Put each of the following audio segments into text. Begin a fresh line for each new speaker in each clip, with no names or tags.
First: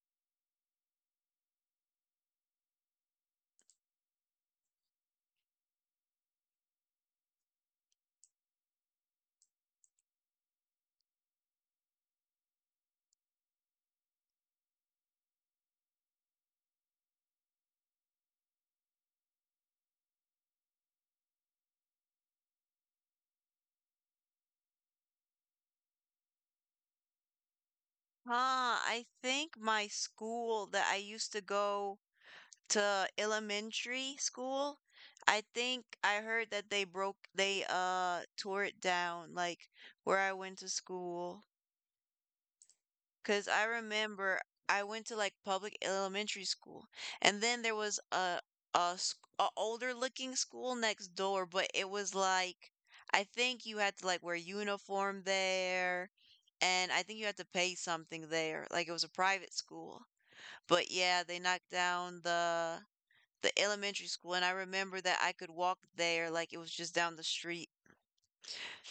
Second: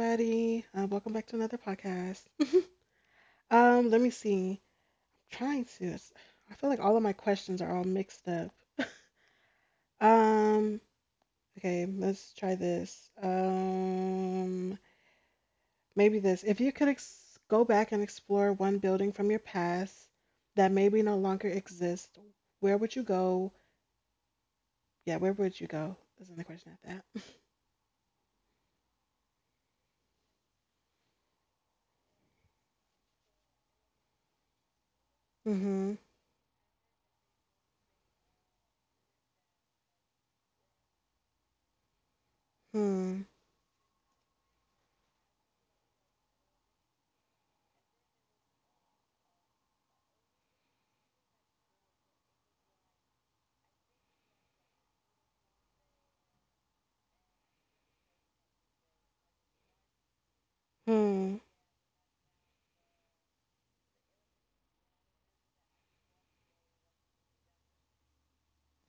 everybody. Welcome back to another podcast. Let me see. I'm trying to. I feel like all of my questions are all mixed up. Um. Okay. Let's try this. If you could go back and explore one building from your past that maybe no longer exists, where would you go? Yeah, where would you go? Is another question at that.
Huh, I think my school that I used to go to elementary school, I think
Mm-hmm.
I heard that they tore it down, like where I went to school.
Hmm.
Because I remember I went to like public elementary school, and then there was a older looking school next door, but it was like I think you had to like wear uniform there, and I think you had to pay something there. Like it was a private school, but yeah, they
Hmm.
knocked down the elementary school, and I remember that I could walk there like it was just down the street.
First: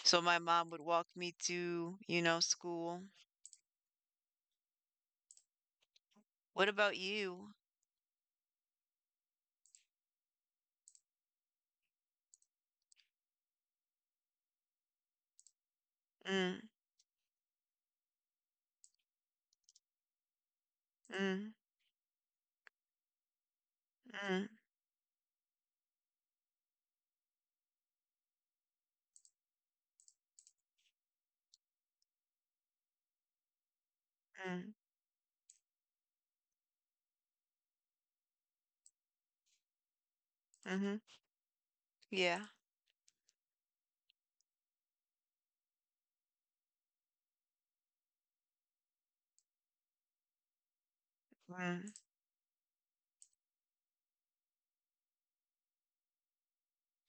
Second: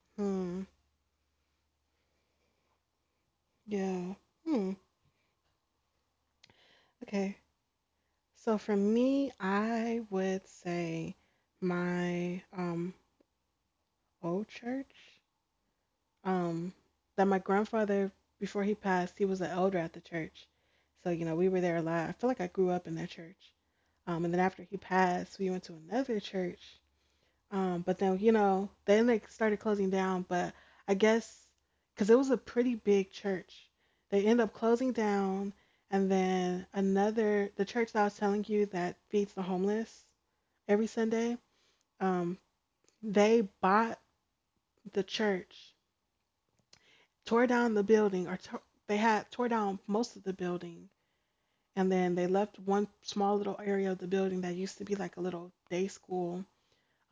So my
Hmm.
mom would walk me to, you know, school.
Yeah. Hmm.
What about
Okay.
you?
So for me, I would say my old church.
Mm,
Um that my grandfather before he passed, he was an elder at the church. So, you know, we
mm.
were there a lot. I feel like I grew up in that church. And then
Mm,
after he passed, we went to another church. But then, you know, then they started closing down, but I guess cuz it was a pretty big church. They end up
mm,
closing down, and then another the church that I was telling you that feeds the homeless every
mhm,
Sunday, um,
yeah.
they bought the church, tore down the building, or they had tore down most of the building,
Mm,
and then they left one small little area of the building that used to be like a little day school,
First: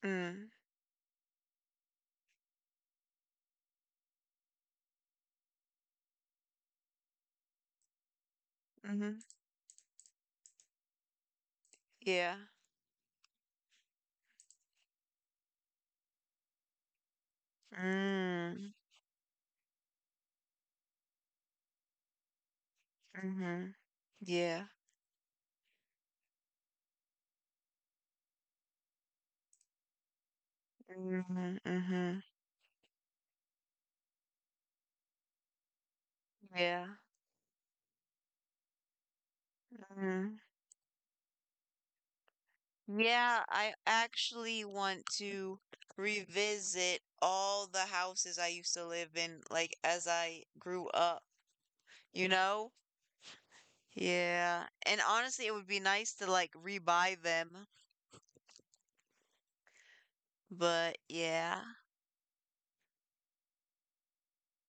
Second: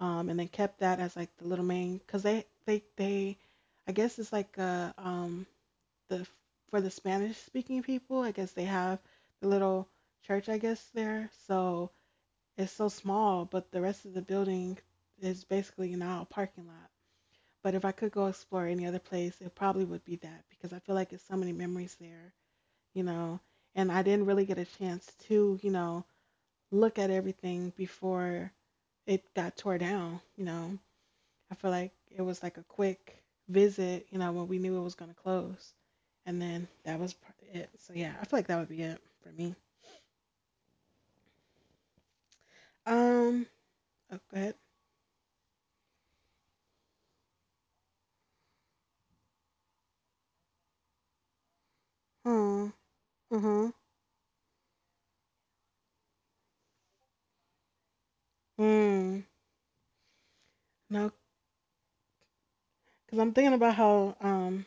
and they
mm,
kept that as like the little main, cause they, I guess it's like the for the Spanish speaking people, I guess they have
mhm,
the little church, I guess there, so
yeah.
it's so small, but the rest of the building is basically now a parking lot. But if I could go explore
Mm,
any other place, it probably would be that because I feel like it's so many memories there, you know.
mhm,
And I didn't really get a
yeah.
chance to, you know, look at everything before it got tore down. I
Mhm,
feel like it
mhm,
was like a quick visit, when we knew it was going to close. And then
yeah.
that was it. So yeah, I feel like that would be it for me.
Mhm. Yeah,
Um,
I
oh, go ahead.
actually want to revisit all the houses I used to live in, like as I grew up, you know?
Oh, uh-huh.
Yeah. And honestly, it would be nice to like rebuy them,
Mm,
but
no,
yeah.
because I'm thinking about how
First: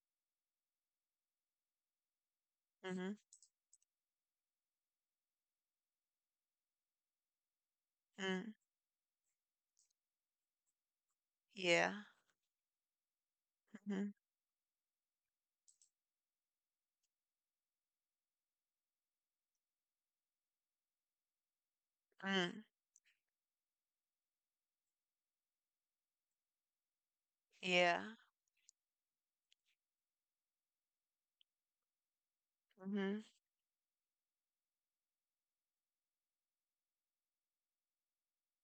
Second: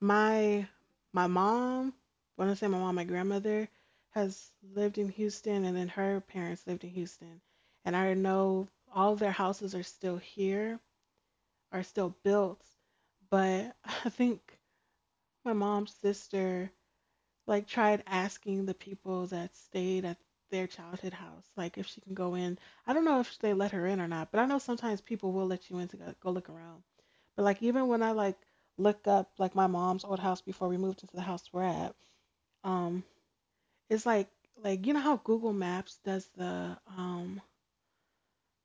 My my mom, when I say my mom, my
Mm-hmm.
grandmother has lived in Houston, and then her parents lived in Houston, and I
Mm,
know all of their houses are still here, are
yeah.
still built, but
Mm-hmm.
I think my mom's sister like tried asking the people that stayed at their childhood house like if she can go in.
Mm,
I don't know if they let her in or not, but I know sometimes people will let you in to go look around. But like even
yeah.
when I like look up like my mom's old house before we moved into the house we're at, um,
Mm-hmm.
it's like you know how Google Maps does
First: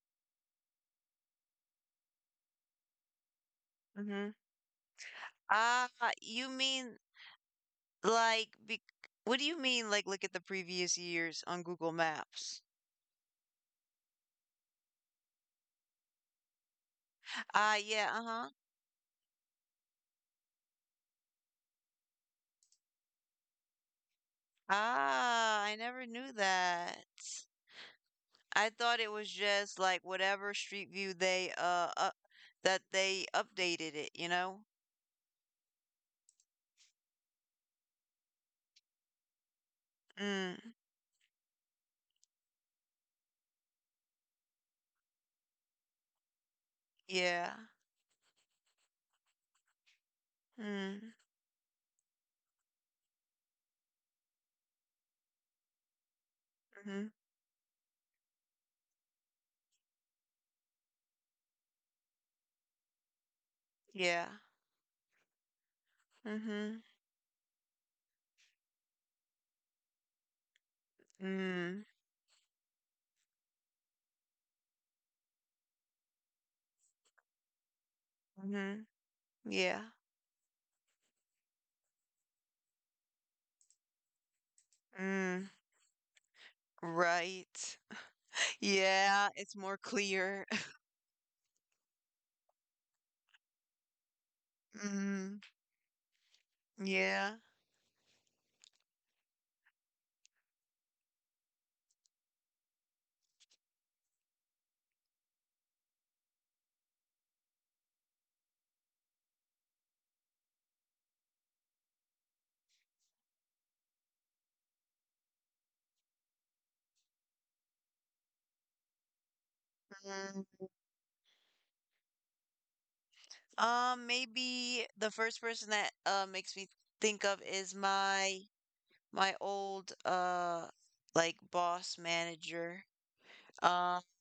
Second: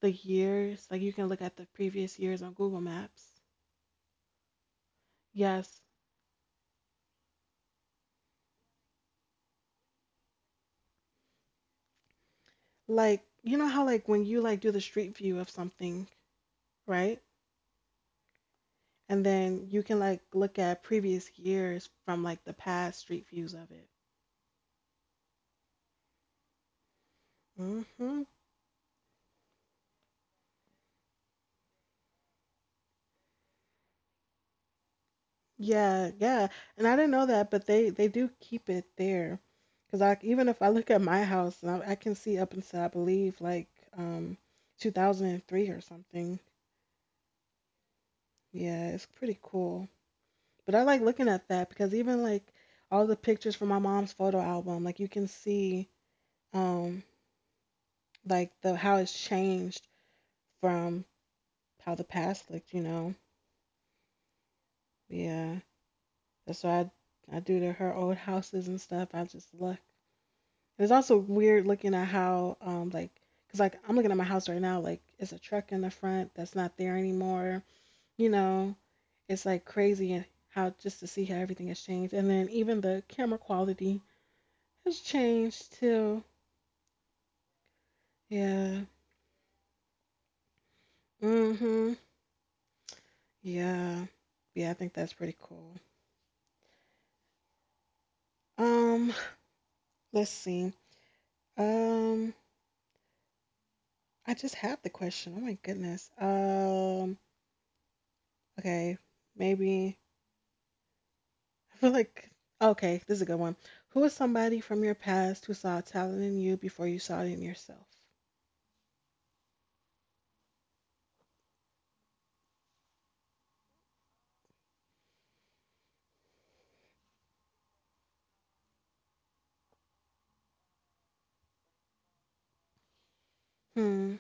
the years, like you can look at the previous years on Google Maps.
Mm-hmm.
Yes.
Ah, you mean like bec what do you mean like look at the previous years on Google Maps?
Like you know how like when you like do the street view of something, right?
Ah, yeah, uh-huh.
And then you can like look at previous years from like the past street views of it.
Ah, I never knew that.
Hmm.
I thought it was just like whatever street view they up, that they updated it, you know?
Yeah, yeah. And I didn't know that, but they do keep it there. Cause I even if I
Mm,
look at my house, and I can see up until I believe like um 2003 or something.
yeah.
Yeah, it's pretty cool. But I like
Mm,
looking at that because even like all the pictures from my mom's photo album, like you can see um
mm-hmm.
like the how it's changed from how the past looked, you know.
Yeah.
Yeah. That's
Mm-hmm.
why I do to her old houses and stuff. I just look. And it's also weird
Mm,
looking at how, like, because like I'm looking at my house right now, like it's a truck in the front that's not there anymore. You know,
mm-hmm.
it's like
Yeah.
crazy and how just to see how everything has changed, and then even the camera quality has
Mm,
changed too.
right.
Yeah.
Yeah, it's more clear.
Mhm. Yeah. Yeah. I think that's pretty
Mm.
cool.
Yeah.
Um, let's see. Um, I just had the question. Oh my goodness. Okay, maybe. I feel like, okay, this is a good one. Who is somebody from your past who saw talent in you before you saw it in yourself?
Mm. Maybe the first person that makes me think of is my old like boss manager. Um,
Hmm.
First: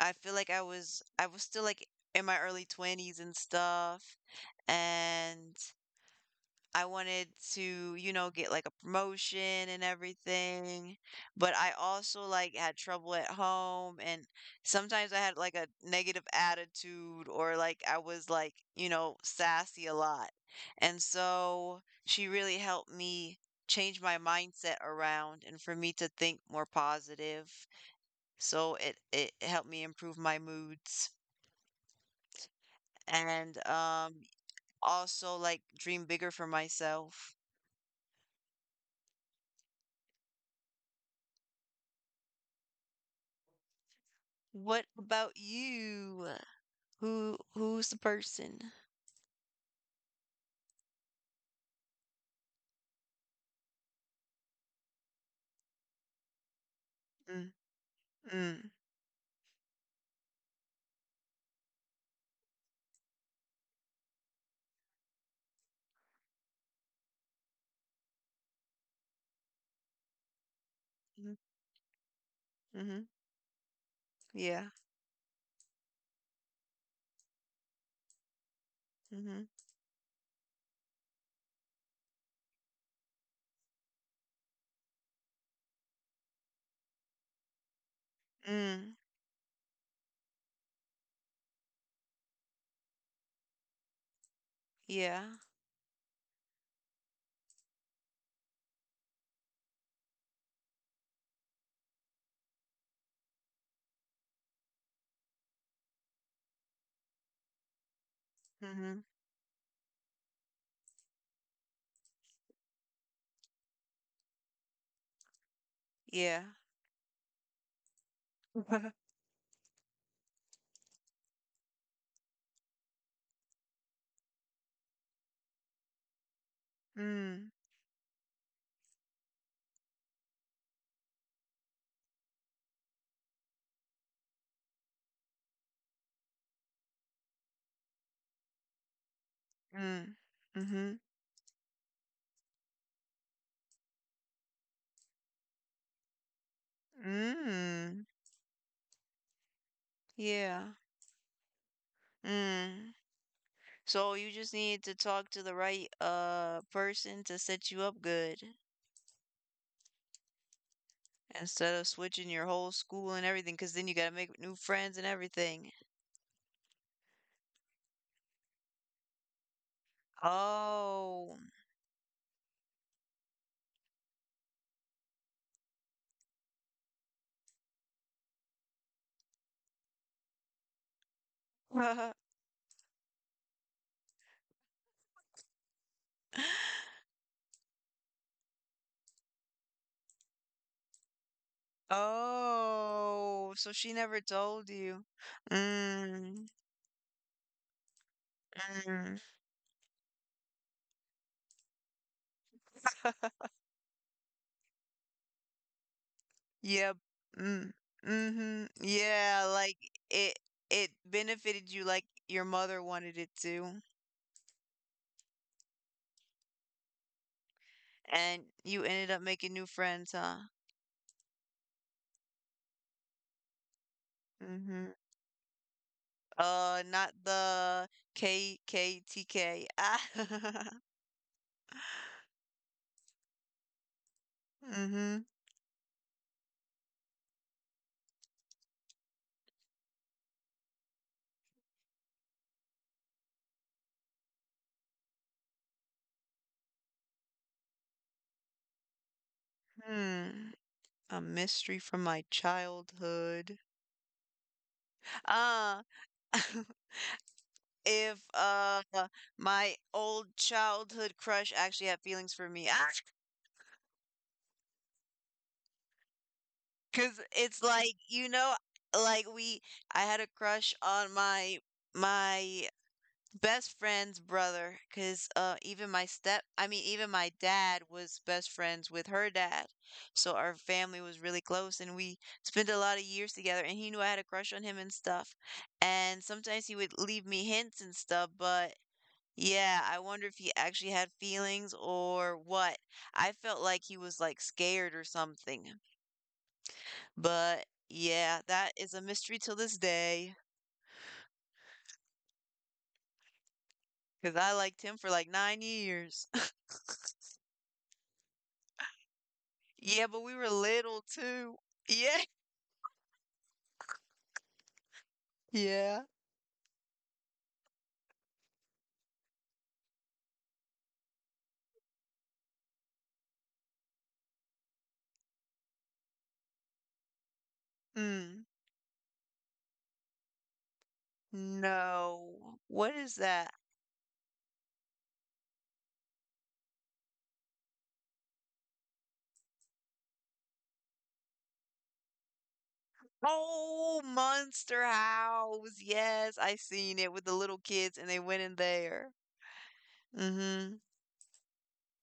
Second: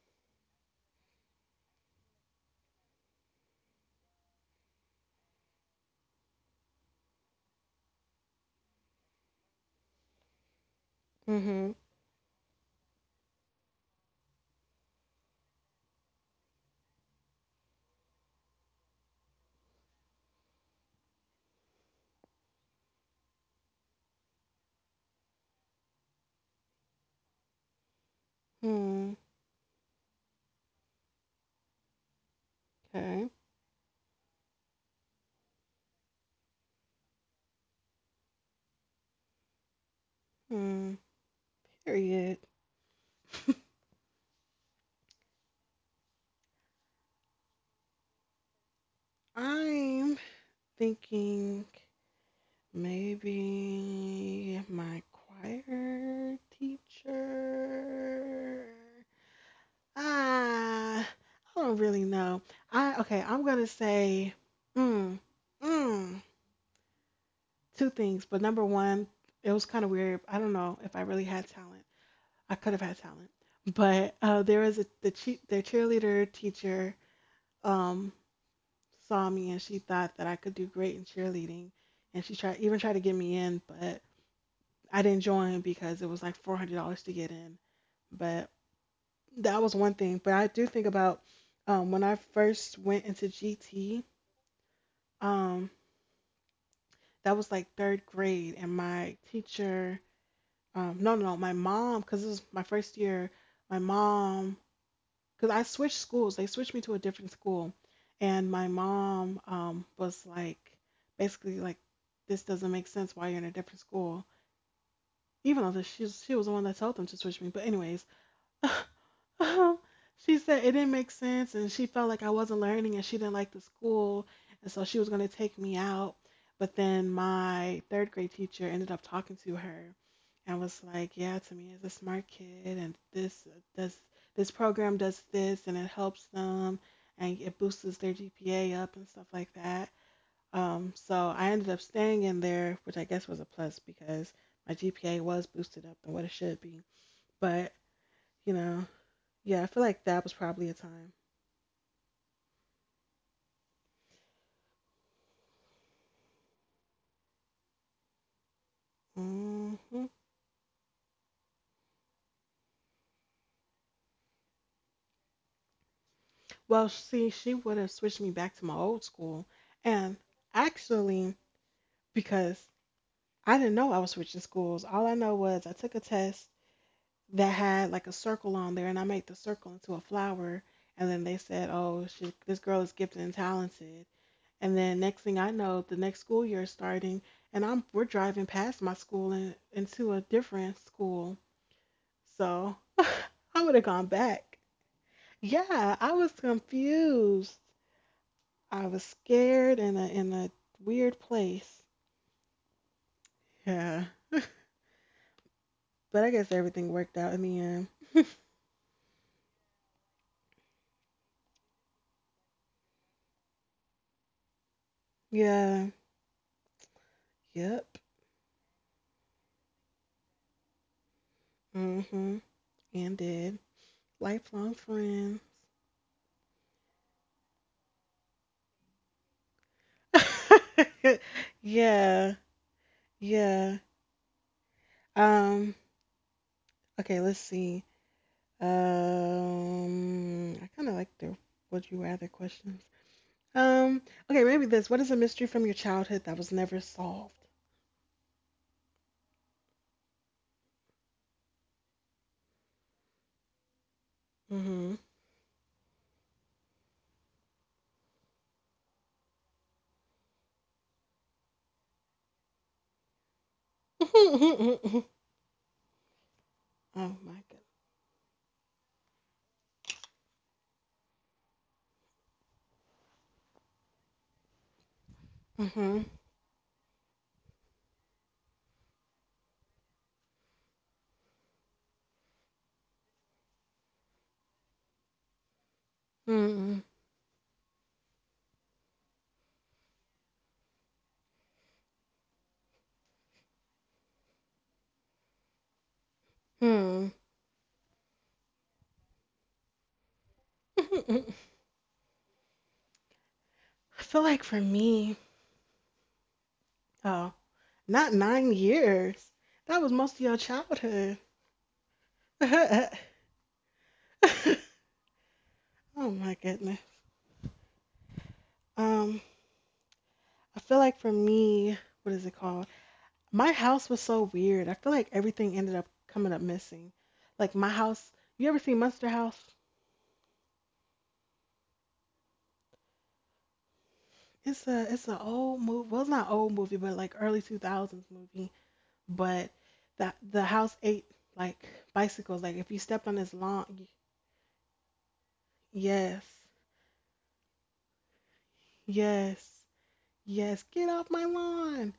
I feel like I was still like in my early 20s and stuff. And I wanted to, you know, get like a promotion and everything, but I
Mm-hmm.
also like had trouble at home and sometimes I had like a negative attitude or like I was like, you know, sassy a lot. And so she really helped me change my mindset around and for me to think more positive. So it
Hmm.
it helped me improve my moods
Okay.
and also like dream bigger for myself.
Hmm. Period.
What about you? Who's the person?
I'm thinking maybe my choir
Mm,
teacher.
mm,
Ah, I don't really know. I Okay. I'm gonna say. Hmm. Two things, but number one, it was kind of weird. I don't know if I really
mm
had talent. I could have had
mhm,
talent, but there
yeah,
was a the their cheerleader teacher um, saw
mhm,
me and she thought that I could do great in cheerleading, and she tried even tried to get me in, but I didn't join because it was like $400 to get in. But
mm,
that was one thing. But I do think about when I first went into GT.
yeah,
Um, that was like third grade, and my teacher no, no, no, my mom, because this was my first year. My mom, because I switched schools, they switched me to a different school, and
Mm
my
mhm,
mom was like, basically like, this doesn't make sense why you're in a different school, even though that she
yeah,
was the one that told them to switch me. But anyways, she said it didn't make sense, and she felt like I wasn't learning, and she didn't like the school, and so she was gonna take me out. But then
mm,
my third grade teacher ended up talking to her and was like, "Yeah, Tamia's a smart kid, and this program does this, and it helps them, and it boosts their GPA up and stuff like that."
mm, mhm,
So I ended up staying in there, which I guess was a plus because my GPA was boosted up than what it should be. But
mm,
you know, yeah, I feel like that was
yeah,
probably a time.
mm. So you just need to talk to the right person to set you up good
Hmm.
instead of switching your whole school and everything, because then you gotta make new friends and everything.
Well, see, she would have switched me back to my old school, and
Oh.
actually, because I didn't know I was switching schools. All I know was I took a test that had like a circle on there, and I made the circle into a flower. And then they said, "Oh, she, this girl is gifted and talented." And then next thing I know, the next school year is starting, and I'm we're driving past my school and into a different school. So
Oh,
I
so
would have
she
gone
never
back.
told you.
Yeah, I was
Mm,
confused. I was
mm.
scared in a weird place. Yeah, but I guess everything
Yep.
worked out in the
Mm,
end.
mm-hmm. Yeah, like it it benefited you like your mother wanted it to,
Yeah. Yep.
and you ended up making new friends, huh?
Mhm. And did. Lifelong
Mm-hmm.
friend.
Not the KKTK. Ah.
Yeah, yeah.
Mm-hmm.
Um, okay, let's see. I kind of like the would you rather questions. Um, okay, maybe this. What is a mystery from your childhood that was never solved?
Hmm. A mystery from my childhood.
Mm-hmm.
Ah. If my old childhood crush actually had feelings for me. Ah, 'cause
Oh my
it's like, you know, like we I had a crush on my best friend's brother, 'cause
god.
even my
Mm-hmm.
step I mean even my dad was best friends with her dad. So our family was really close and we spent a lot of years together and he knew I had a crush on him and stuff. And sometimes he would leave me hints and stuff, but yeah, I wonder if he actually had feelings or what. I felt like he was like scared or something.
Mm-hmm.
But yeah, that is a mystery till this day
Hmm. I feel
because
like
I
for
liked him for
me,
like 9 years.
oh, not 9 years. That was
Yeah,
most
but
of
we
your
were little
childhood.
too. Yeah.
Oh
Yeah.
my goodness. Um, I feel like for me, what is it called? My house was so weird. I feel like everything ended up coming up missing. Like my house,
Mm.
you ever seen Monster House?
No. What is that?
It's a it's an old movie. Well, it's not old movie, but like early 2000s movie. But that the house ate like bicycles. Like if you stepped on his lawn,
Oh, Monster House.
yes,
Yes, I seen it with the little kids and they went in there.
yes, yes,
Mm-hmm.
get off my lawn.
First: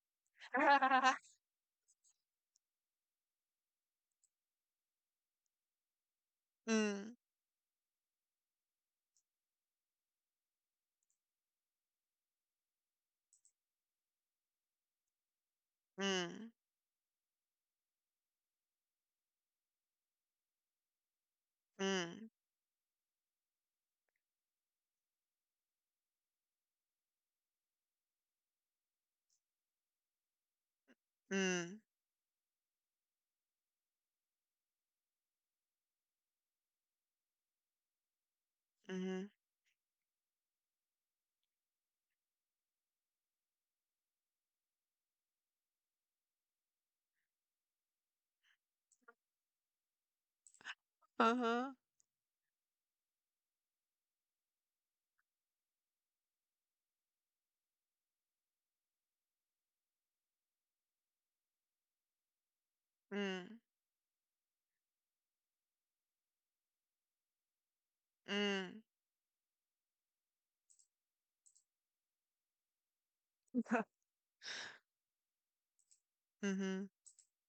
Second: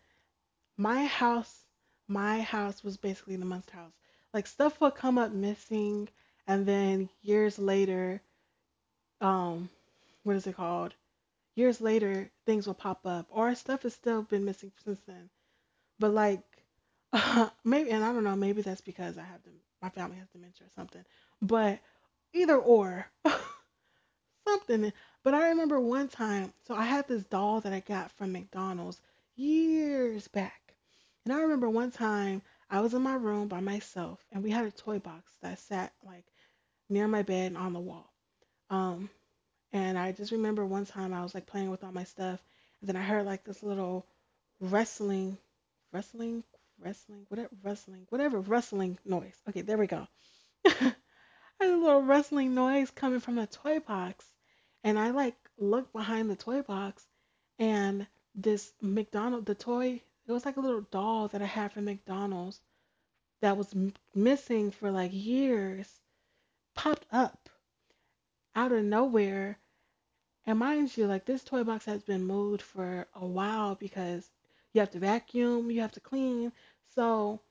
my house my house was basically the monster house, like stuff would come up missing, and then
Mm,
years later, um what is it called, years later things will pop up or stuff has still been missing since then, but like
mm,
maybe and I don't know maybe that's because I have dem my family has dementia or something, but
mm,
either or something. But I remember one time, so I had this doll that I got from McDonald's years back. And I remember
mm.
one time I was in my room by myself and we had a toy box that sat like near my bed and on the wall. Um,
Mhm.
and I just remember one time I was like playing with all my stuff and then I heard like this little wrestling, wrestling, wrestling noise. Okay, there we go. Heard
Uh-huh.
a little rustling noise coming from the toy box. And I like looked behind the toy box and the toy, it was like a little doll that I had from McDonald's that
Mm,
was missing for like years, popped up out
mm,
of nowhere. And mind you, like this toy box has been moved for a while because you have to vacuum, you have to clean.
mhm,
So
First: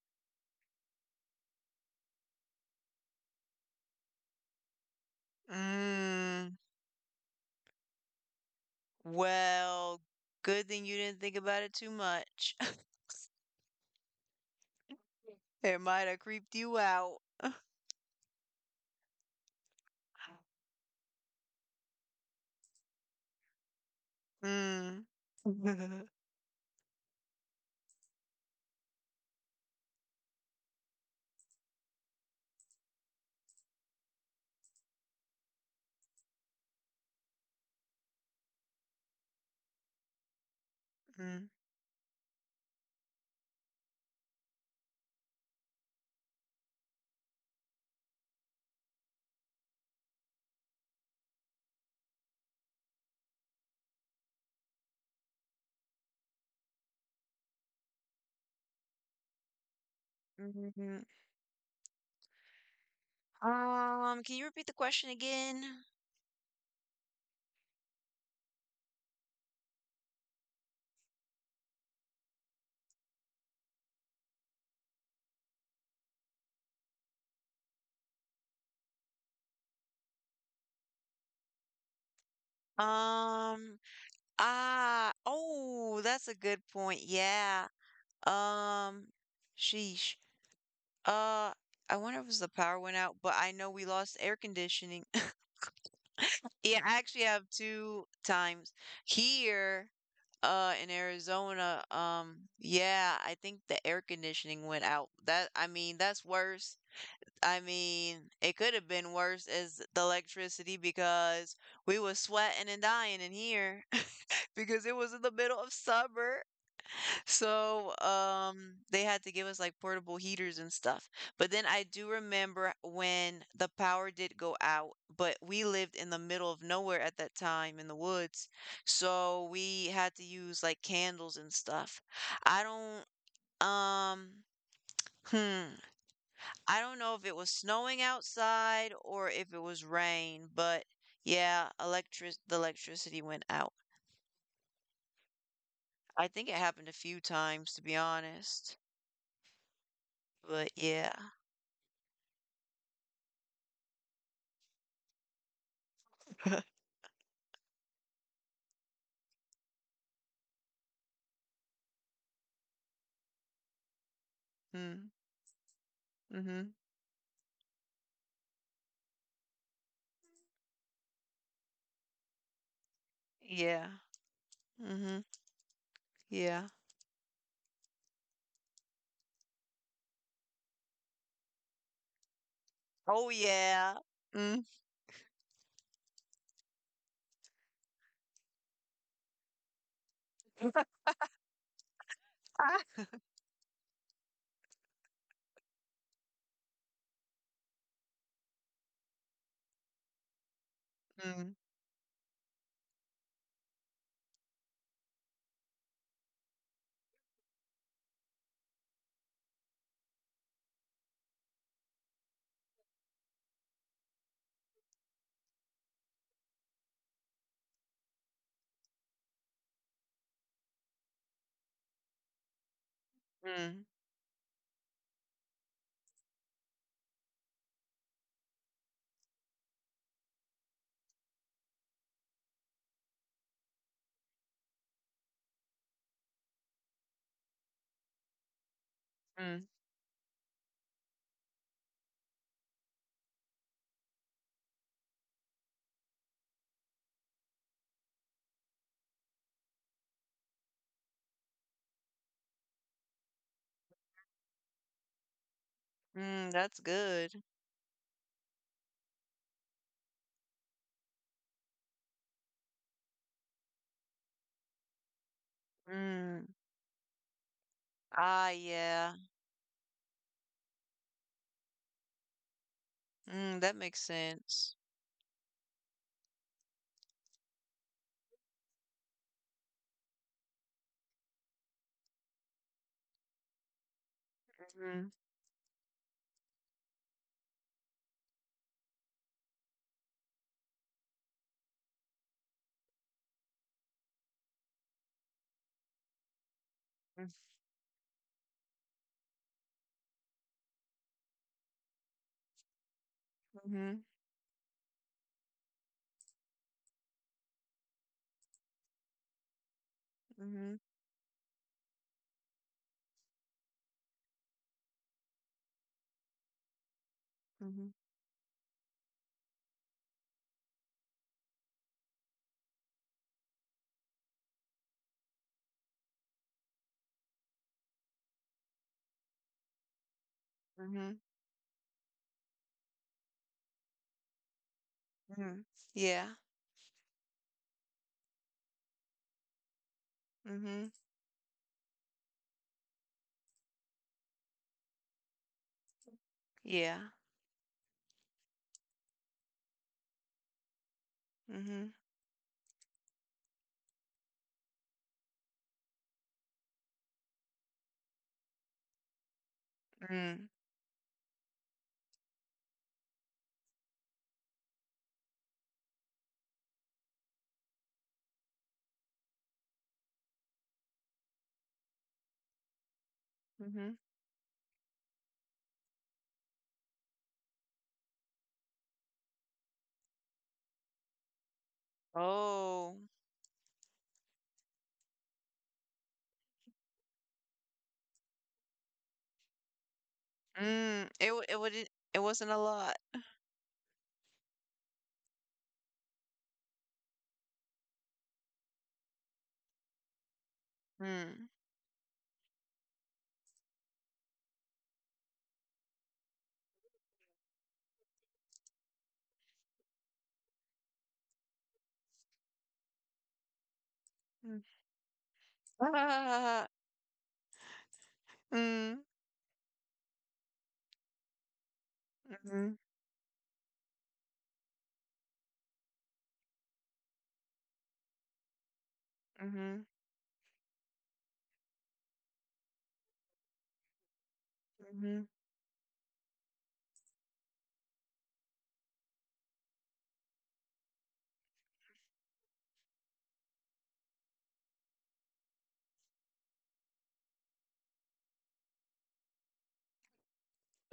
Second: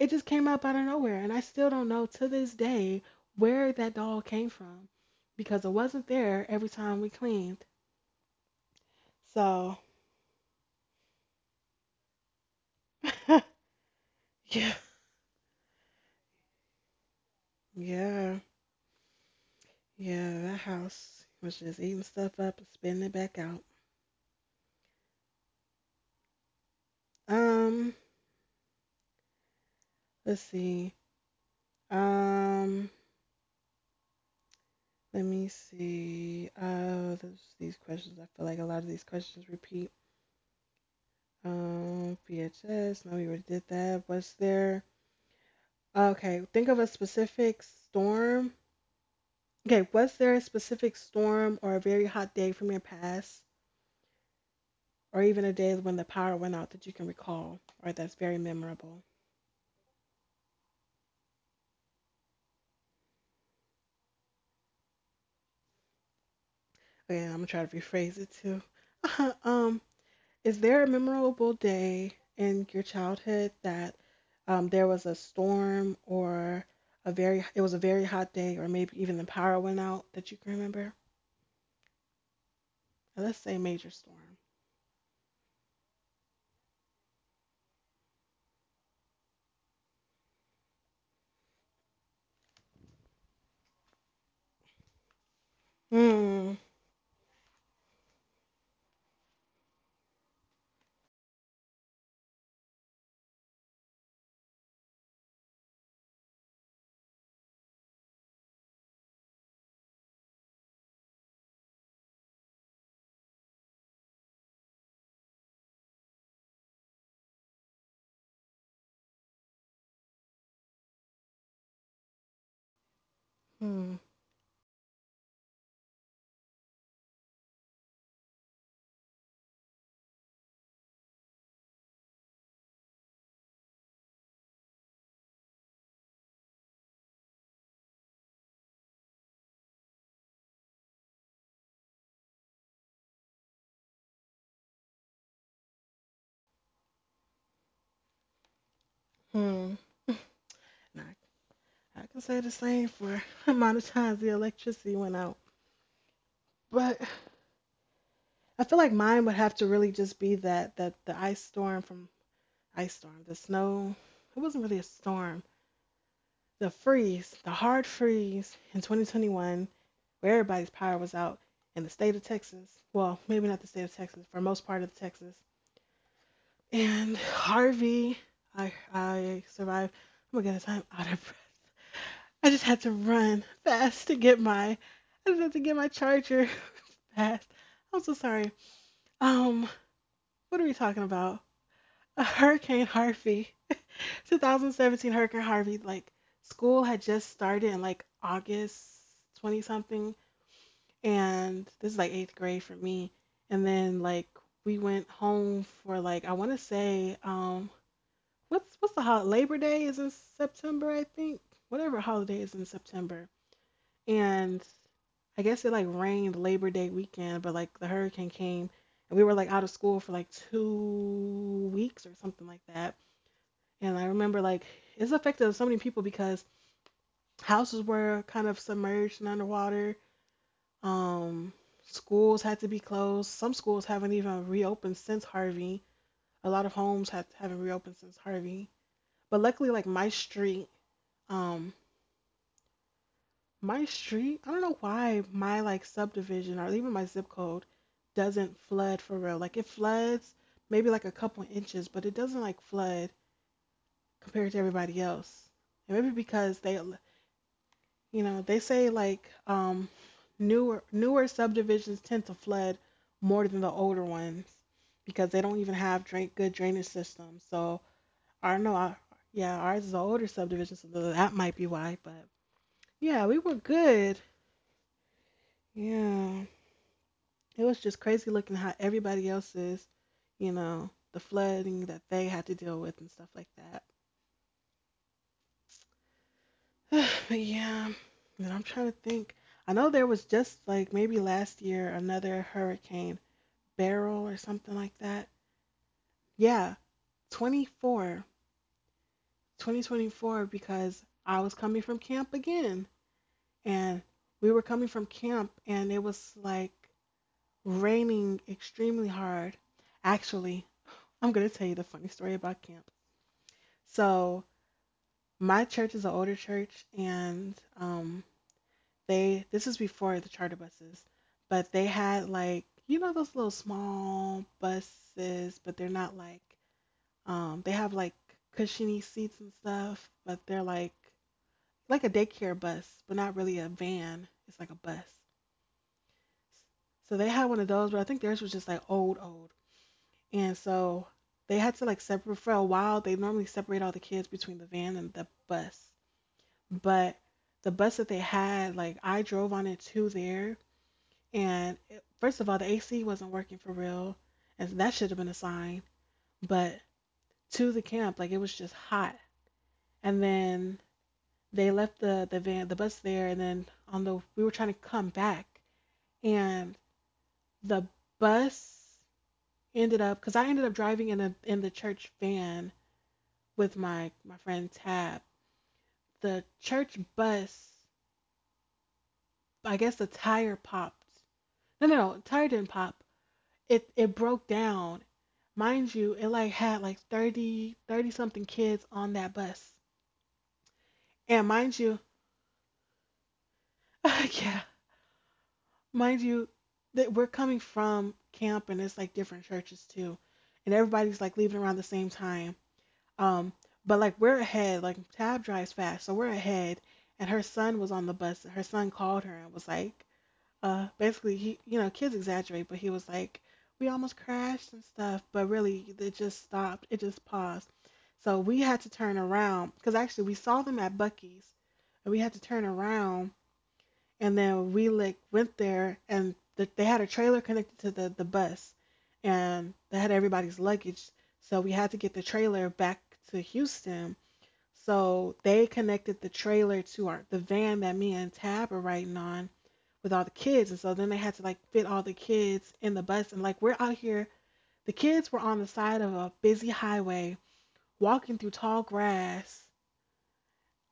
it just came up out of nowhere, and I still don't know to this day where that dog came from because it wasn't there
mm.
every time we cleaned. So,
Well, good thing you didn't think about it too much.
yeah,
It might have creeped you out.
yeah, yeah, that house was just eating stuff up and spitting it back out.
Mm,
Um, let's see. Um, let me see. These questions, I feel like a lot of these questions repeat.
mm,
PHS. No, we already did that. What's there? Okay, think of a specific storm Okay, was there a specific storm or a very hot day from your past, or even a day when the power went out that you can recall, or that's very memorable?
mhm. Can you repeat the question again?
Okay, I'm gonna try to rephrase it too. um, is there a memorable day in your childhood that there was a storm or a very it was a very hot day, or maybe even the power went out that you can remember? Now, let's say
Um,
major storm.
ah, oh, that's a good point. Yeah. Um, sheesh. Uh, I wonder if it was the power went out, but I know we lost air conditioning.
Hmm.
Yeah, I actually have two times here in Arizona. Yeah, I think the air conditioning went out. That that's worse. I mean, it could have been worse as the electricity because we was sweating and dying in here because it was in the middle of summer, so, they had to give us like portable heaters and stuff. But then I do remember when the
Hmm.
power did go out, but we lived in the middle of nowhere at that time in the woods. So we had to use like candles and stuff. I don't, um, hmm, I don't know if it was snowing outside or if it was rain, but yeah, electric the electricity went out. I think it happened a few times, to be honest.
Hmm. And
But yeah.
I, I can say the same for amount of times the electricity went out. But I feel like mine would have to really just be that the ice storm from ice storm, the snow. It wasn't really a
Mm,
storm.
mhm.
The freeze, the hard freeze in 2021, where everybody's power was out in the state of Texas. Well, maybe not the state
Yeah.
of Texas, for most part of
Mhm.
Texas.
Yeah.
And Harvey, I survived. Oh my goodness, I'm out of breath. I just had to
Oh,
run
yeah.
fast to get
Mm.
my I just had to get my charger fast. I'm so sorry. Um, what are we talking about? A Hurricane
Ah.
Harvey, 2017 Hurricane Harvey, like school had just started in like August 20 something,
Mm,
and this is like eighth grade for me. And then like we went home for like I want to say what's the holiday? Labor Day is in September, I think. Whatever holiday is in September, and I guess it like rained Labor Day weekend, but like the hurricane came, and we were like out of school for like 2 weeks or something like that.
mm,
And I remember like it's affected so many people because houses were kind of submerged and underwater. Um, schools had to be closed. Some schools haven't even reopened since Harvey. A lot of haven't reopened since Harvey. But
mm,
luckily, like um, my street, I don't know why my like subdivision or even my zip code doesn't flood for real. Like it floods maybe like a couple inches, but it doesn't like flood compared to everybody else. And maybe
mm,
because
that's
they
good.
you know, they say like newer subdivisions tend to flood more than the older ones because they don't even have
Mm.
good drainage systems. So
Ah,
I don't know. I,
yeah.
yeah, ours is an older subdivision, so that might be why. But yeah, we were
Mm, that makes
good.
sense.
Yeah, it was just crazy looking how everybody else's, you know, the flooding that they had to deal with and stuff like that.
Mhm.
But yeah, and I'm trying to think. I know there was just like maybe last year another hurricane barrel or something like that. Yeah,
Mm,
24, 2024, because I was coming from camp again.
Mhm.
And we were coming from camp, and it was like raining extremely hard. Actually,
Mhm.
I'm going to tell you the funny story about camp. So, my church is an older church, and
Mhm.
um, this is before the charter buses, but they had like, you know, those little small buses, but they're not like they have like cushiony seats and stuff, but they're
Mhm.
like a daycare bus, but not really a van. It's like a bus.
Mhm. Yeah.
So they had one of those, but I think theirs was just like old, old. And
Mhm.
so they had to like separate for a while. They normally separate all the kids between the van and the bus.
Yeah.
But the bus that they had, like I drove on it to there. And
Mhm.
it, first of all, the AC wasn't working for real. And that should have been a sign. But to the camp, like it was just hot. And
Mm.
then they left the bus there, and then on the we were trying to come back and the bus ended up because I ended up driving in the church van with
Mhm.
my friend Tab. The church bus, I guess the tire popped. No, Tire didn't
Oh.
pop. It broke down. Mind you, it like had like 30 something kids on that bus.
Mm. It wa-
And
it
mind
wouldn't
you,
it wasn't a lot.
yeah, mind you, that we're coming from camp and it's like different churches too, and everybody's like
Mm.
leaving around the same time. Um, but like we're ahead. Like Tab drives fast, so we're ahead. And her son was on the bus. And her son called her and was like, basically he, you know, kids exaggerate, but he was like, we almost
Mm.
crashed and stuff, but really it just
Ah.
stopped. It just paused. So we had to
Mm.
turn around because actually we saw them at Bucky's and we had to turn
Mhm.
around, and then we like went there and they had a trailer connected to the bus, and
Mhm.
they had everybody's luggage, so we had to get the trailer back to Houston,
Mhm.
so they connected the trailer to our the van that me and Tab are riding on with all the kids, and so then they had to like fit all the kids in the bus, and like we're out here the kids were on the side of a busy highway walking through tall grass,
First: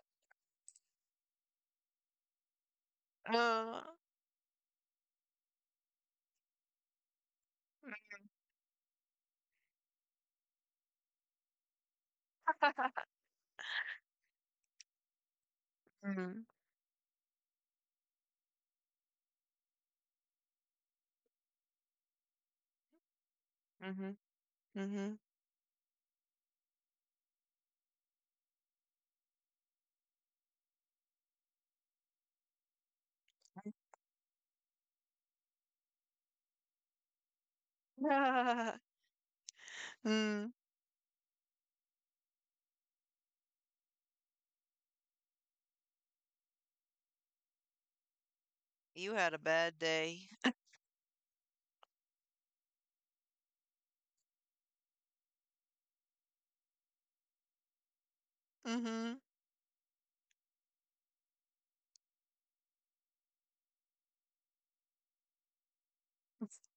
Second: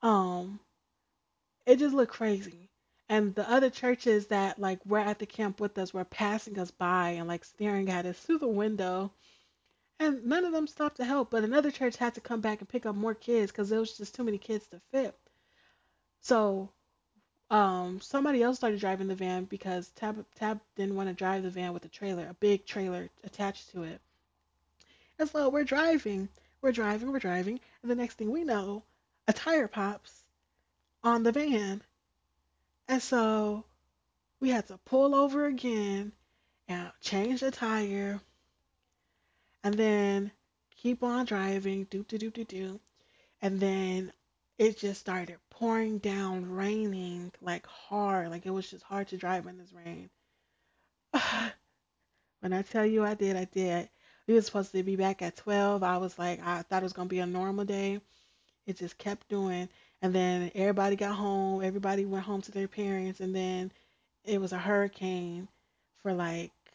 um, it just looked crazy. And the other
Uh,
churches that like were at the camp with us were passing us by and like staring at us through the window. And none of them stopped to help, but another church had to come back and pick up more kids because there was just too many kids to fit.
mm,
So somebody else started driving the van because Tab didn't want to drive the van with a trailer, a big trailer attached to it.
mhm, mhm.
And so we're driving, and the next thing we know, a tire pops on the van. And so we had to pull over again and change the tire and then
Mm,
keep on driving, doop de doo. And then it just started pouring down, raining like hard. Like it was just hard
you
to
had a
drive in this
bad
rain.
day.
When I tell you I did, I did. We were supposed to be back at 12. I was like, I thought it was going to be a normal day. It just
Hmm
kept doing. And then everybody got home. Everybody went home to their parents. And then it was a hurricane for like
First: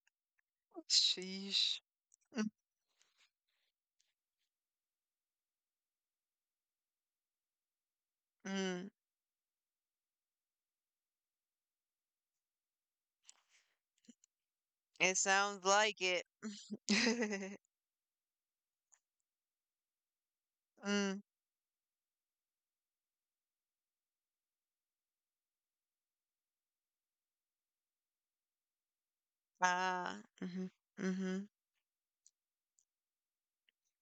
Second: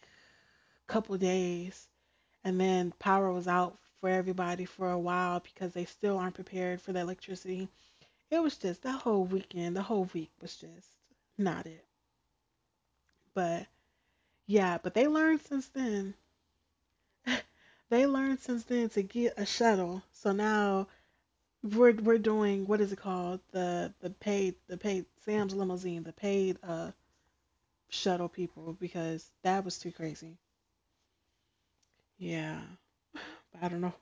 a couple
Sheesh.
days. And then power was out for everybody for a while because they still aren't prepared for the electricity. It was just
Mm,
that whole weekend, the whole week was just not it. But yeah, but they
it
learned
sounds
since
like
then.
it.
They learned since then to get a shuttle. So now
Mm,
we're doing what is it called? The paid Sam's limousine, the paid shuttle people because that was too
ah,
crazy.
hmm hmm
Yeah. But I don't know.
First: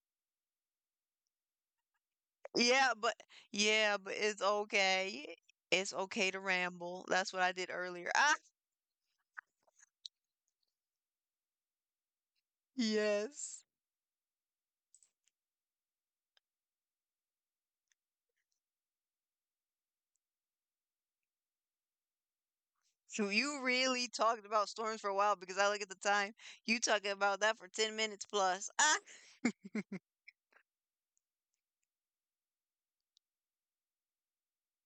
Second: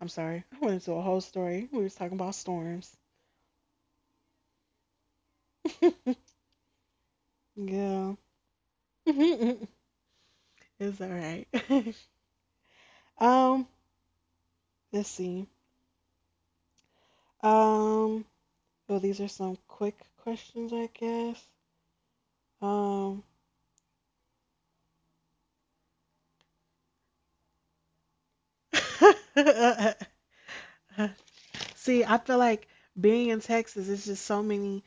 I'm sorry. I went into a whole story. We was talking about
Yeah,
storms.
but yeah, but it's okay. It's okay to ramble. That's what I did earlier.
Yeah.
Ah,
It's all right.
yes.
Um, let's see. Um, well, these are some quick questions, I guess. Um,
So you really talked about storms for a while because I look at the time. You talking about that for 10 minutes plus. Ah,
see, I feel like being in Texas, it's just so many,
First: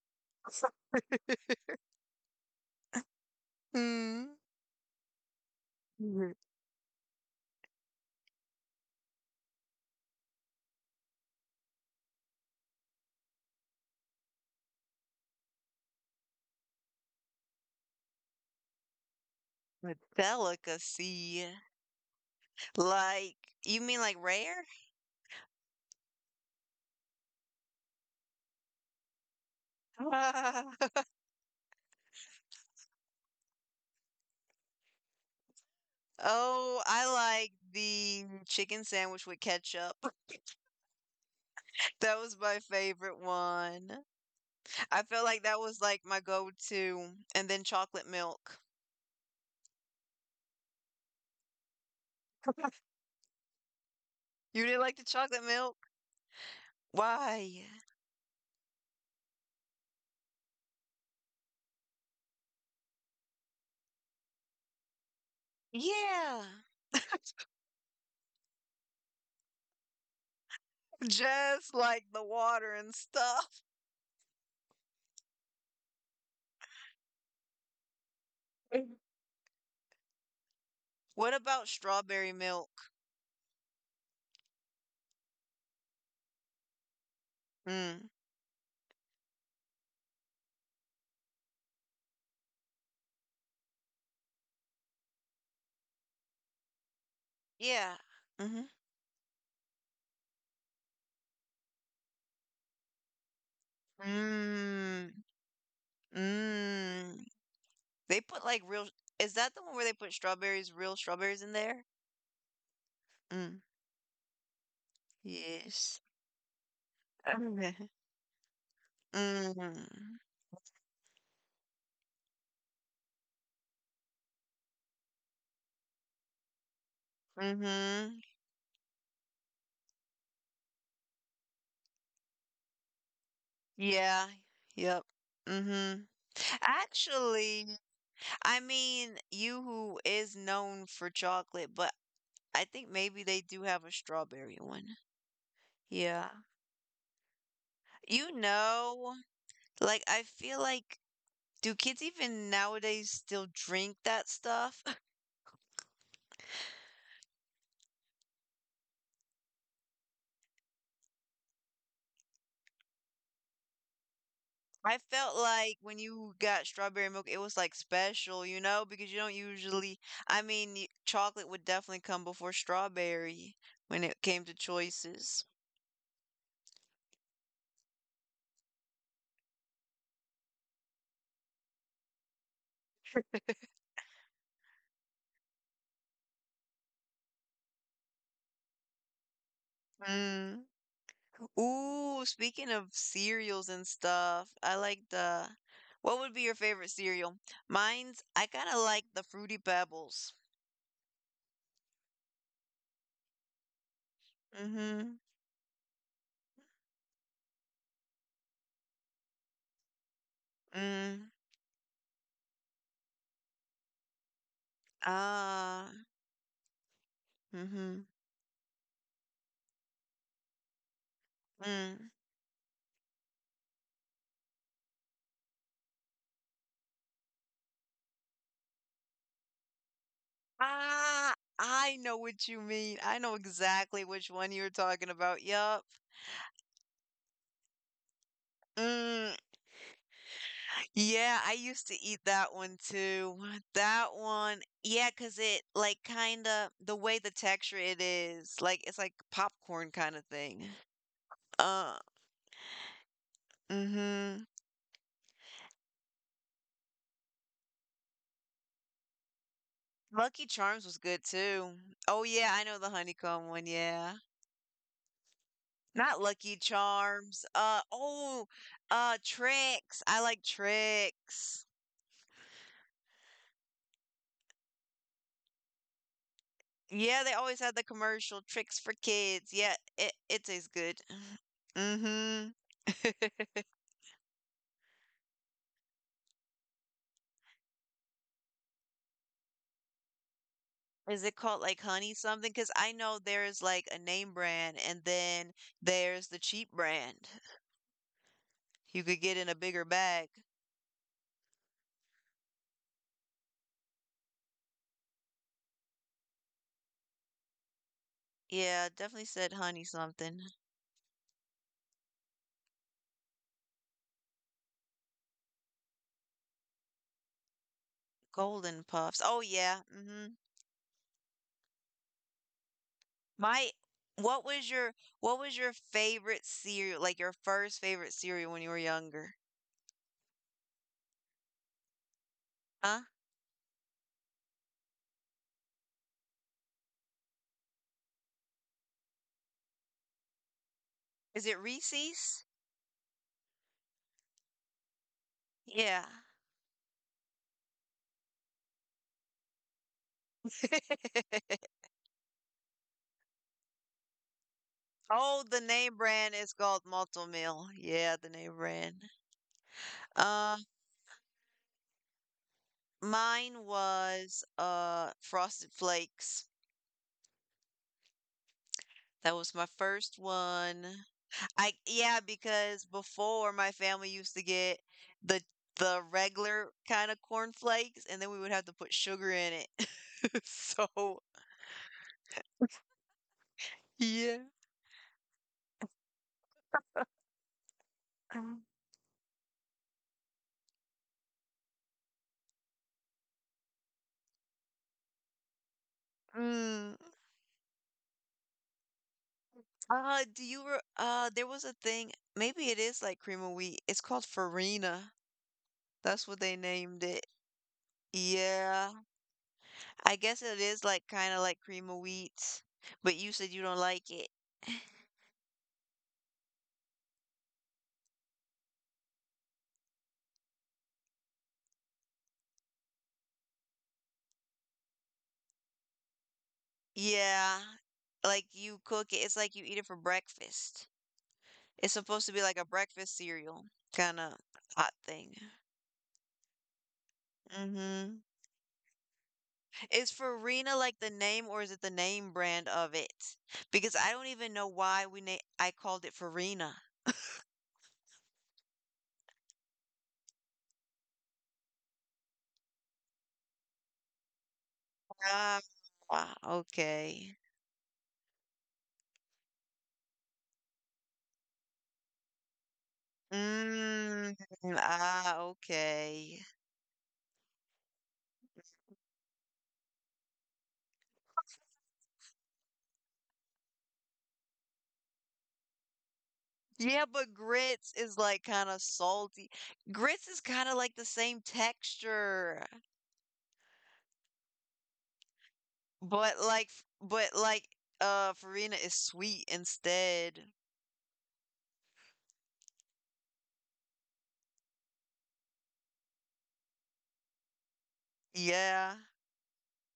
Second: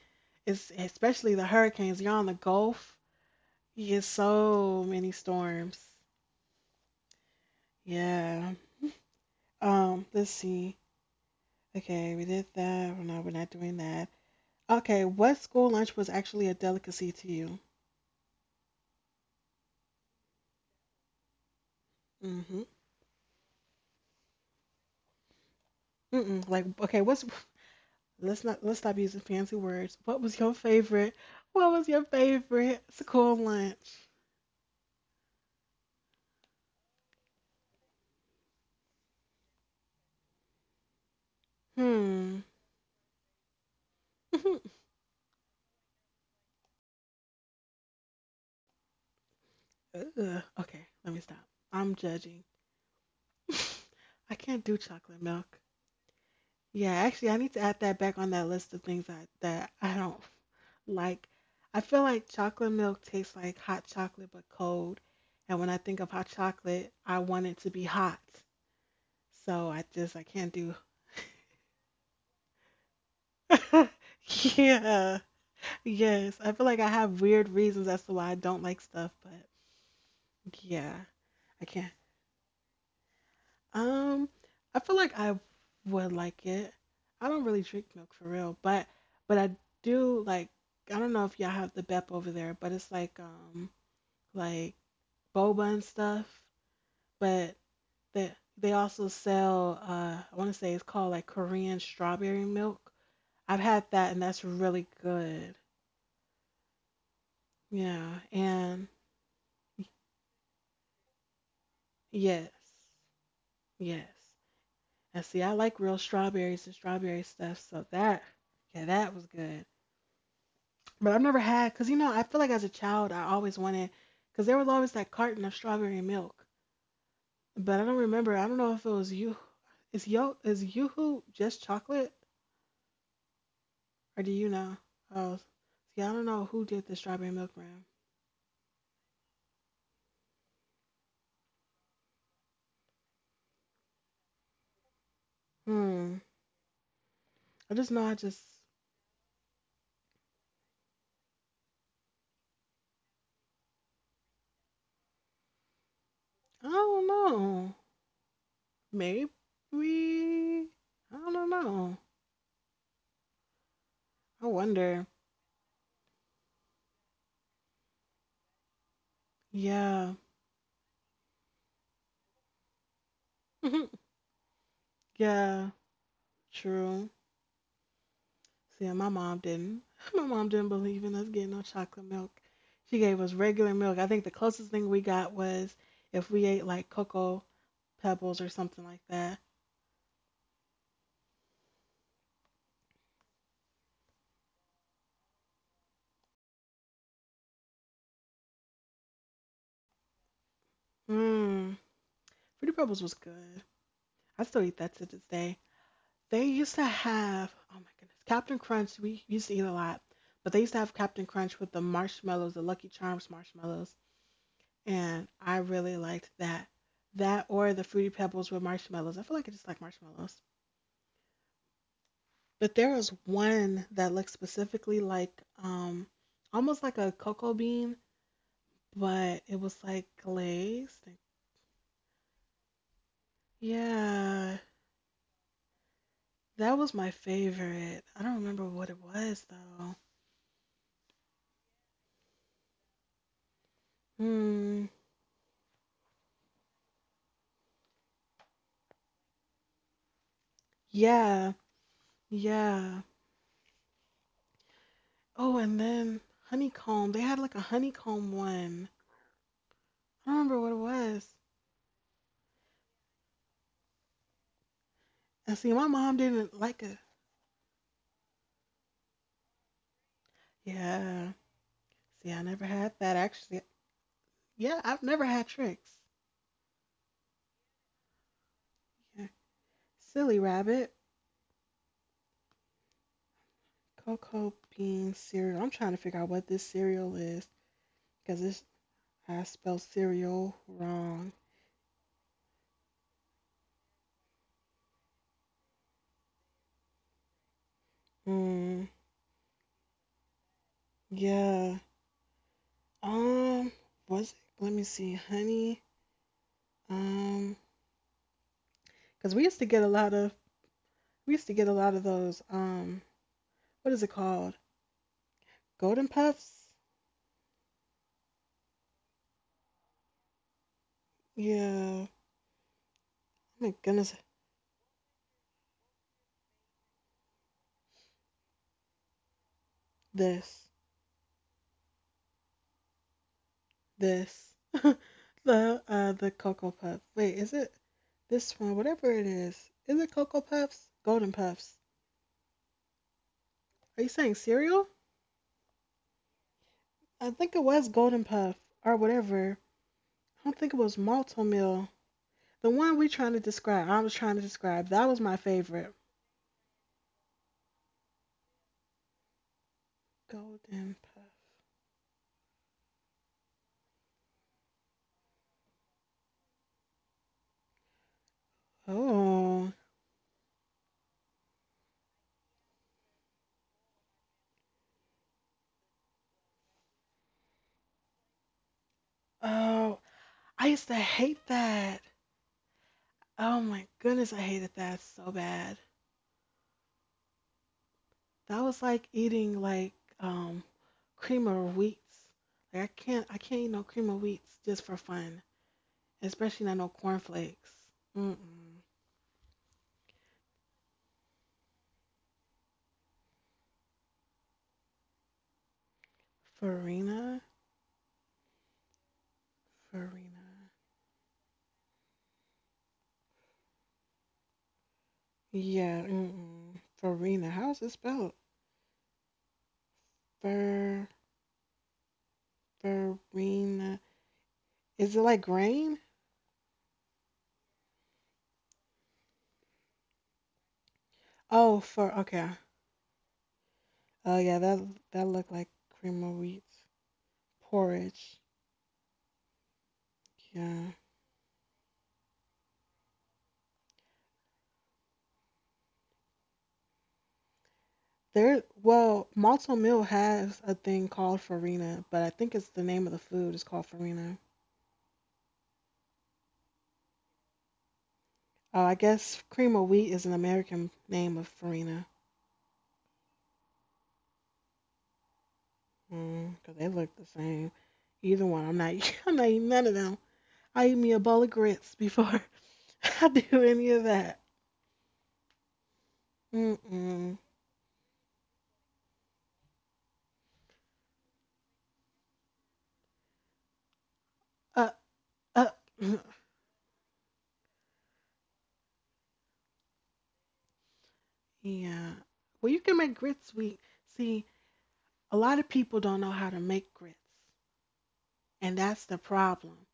it's especially the hurricanes. You're on the Gulf, you get
Mm.
so many storms.
Mhm.
Yeah. Let's see. Okay, we did that. Well, no, we're not doing that. Okay, what school lunch was actually a delicacy to
A delicacy.
you?
Like, you mean like rare?
Mm-mm. Like, okay, what's let's not let's stop using fancy words. What was your favorite? What was your favorite school lunch?
Oh, I like the chicken sandwich with ketchup. That was
Hmm.
my favorite one. I felt like that was like my go-to. And then chocolate milk.
Ugh. Okay, let me stop. I'm judging. I can't
You
do
didn't like the
chocolate
chocolate
milk.
milk?
Yeah, actually, I need to
Why?
add that back on that list of things that I don't like. I feel like chocolate milk tastes like hot chocolate but cold, and when I think of hot
Yeah.
chocolate, I want it to be hot. So I can't do.
Just like the water and stuff.
Yeah. Yes. I feel like I have weird reasons as to why I don't like stuff, but yeah,
What
I
about
can't.
strawberry milk?
Um, I feel like I would like it. I don't really drink
Mm.
milk for real, but I do like I don't know if y'all have the BEP over there, but it's like boba and stuff, but
Yeah.
they
Mhm.
they also sell I want to say it's called like Korean strawberry milk. I've had that and that's really
Mm,
good.
mm.
Yeah,
They put like
and
real. Is that the one where they put strawberries, real strawberries in there?
yes.
Mm.
Yes. And see, I like real
Yes.
strawberries and strawberry stuff. So
Okay.
that, yeah, that was good.
Mm.
But I've never had, because, you know, I feel like as a child, I always wanted, because there was always that carton of strawberry milk. But I don't
Mm-hmm.
remember. I don't know if it was you. Is Yoo-Hoo just chocolate, or
Yeah.
do you know?
Yep.
Oh,
Mm-hmm.
see, I don't know who did the strawberry milk
Actually,
brand.
I mean, Yoo-hoo is known for chocolate, but I think maybe they do have a strawberry one.
Hmm.
Yeah.
I just know. I
You
just.
know, like I feel like do kids even nowadays still drink that stuff?
I don't know. Maybe. I don't know. I
I
wonder.
felt like when you got strawberry milk, it was like special, you know, because you don't usually,
Yeah.
I mean, chocolate would definitely come before strawberry
Mhm.
when it came to choices.
Yeah. True. See, and my mom didn't. My mom didn't believe in us getting no chocolate milk. She gave us regular milk. I think the closest thing we got was if we ate like cocoa pebbles or something like that.
Mm. Ooh, speaking of cereals and stuff, what would be your favorite cereal? Mine's, I kind of like the Fruity Pebbles.
Mmm. Fruity pebbles was good. I still eat that to
Mm-hmm.
this day. They used to have oh my goodness. Captain Crunch we used to eat a lot. But they used to have Captain
Mm.
Crunch with the marshmallows, the Lucky Charms marshmallows, and I
Ah.
really liked that. That or the
Mm-hmm.
Fruity Pebbles with marshmallows. I feel like I just like marshmallows.
Mm.
But there was one that looked specifically like um almost like a cocoa bean, but it was like glazed.
Ah, I know what you mean. I know exactly which one
Yeah,
you're talking about. Yup.
that was my favorite. I don't remember what it
Mm,
was though.
yeah, I used to eat that one too. That one,
Hmm.
yeah, 'cause it like kind of the way the texture it is, like it's like popcorn kind of thing.
Yeah.
Uh,
Yeah.
mm-hmm.
Oh, and then honeycomb. They had like a honeycomb one. I
Lucky
don't remember what
Charms was
it
good
was.
too. Oh yeah, I know the honeycomb one, yeah.
And see, my mom
Not
didn't
Lucky
like it.
Charms. Oh, Tricks. I like
Yeah.
Tricks.
See, I never had that actually. Yeah, I've never had tricks.
Yeah, they always had the commercial tricks for
Yeah.
kids. Yeah,
Silly
it tastes
Rabbit,
good. Mhm.
cocoa bean cereal. I'm trying to figure out what this cereal is because it's. I spelled cereal
Is
wrong.
it called like honey something? Because I know there's like a name brand and then there's the cheap brand.
Hmm.
You could get in a bigger bag.
Yeah. Um. Was it? Let me see. Honey. Um.
Yeah, definitely
Because we
said
used to
honey
get a lot of
something.
we used to get a lot of those. What is it called? Golden Puffs.
Golden Puffs. Oh yeah. hmm
Yeah. Oh
My,
my goodness.
what was your what was your favorite cereal? Like your first favorite cereal when you were younger?
This.
Huh?
This the cocoa puff. Wait, is it this one? Whatever it is it cocoa puffs? Golden
Is it
puffs?
Reese's?
Are you saying cereal?
Yeah.
I think it was golden puff or whatever. I don't think it was malto meal. The one we trying to describe. I was trying to describe. That was my
Oh, the
favorite.
name brand is called Malto Meal. Yeah, the name brand. Uh,
Golden puff.
mine was Frosted Flakes. That was my
Oh,
first one. I Yeah, because before my family used to get the the regular kind of corn flakes, and then we would have to put sugar in it.
oh, I used to
So
hate that. Oh my goodness,
yeah.
I hated that so bad. That
Um,
was like eating like um creamer of wheats. Like I can't eat no creamer of wheats just for fun. Especially not no
Mm.
cornflakes. Mm mm.
Do you re there was a thing, maybe it is like cream of wheat. It's called Farina. That's what they named it.
Farina?
Yeah, I guess
Farina.
it is like kind of like cream of wheat, but you said you don't like it.
Yeah, mm mm. Farina. How's it spelled? Far farina. Is it like grain?
Yeah, like you cook it, it's like you eat it for breakfast.
Oh,
It's
for
supposed to be
okay.
like a breakfast cereal kind of
Oh yeah, that
hot
that
thing.
looked like cream of wheat
Mm-hmm.
porridge.
Is Farina
Yeah.
like the name or is it the name brand of it? Because I don't even know why we na I called it Farina.
There, well, malto meal has a thing called farina, but I think it's the name of the food is called farina.
Ah, ah, okay.
Oh, I guess cream of wheat is an American name of farina.
Mm, ah, okay.
Mm, 'cause they look the same. Either one. I'm not. I'm not eating none of them. I eat me a bowl of grits before I do any of that.
Yeah, but
Mm-mm.
grits is like kind of salty. Grits is kind of like the same texture,
Uh, uh.
but like Farina is sweet instead.
Yeah. Well, you can make grits sweet. See, a lot of people don't know how to make grits, and
Yeah.
that's the problem.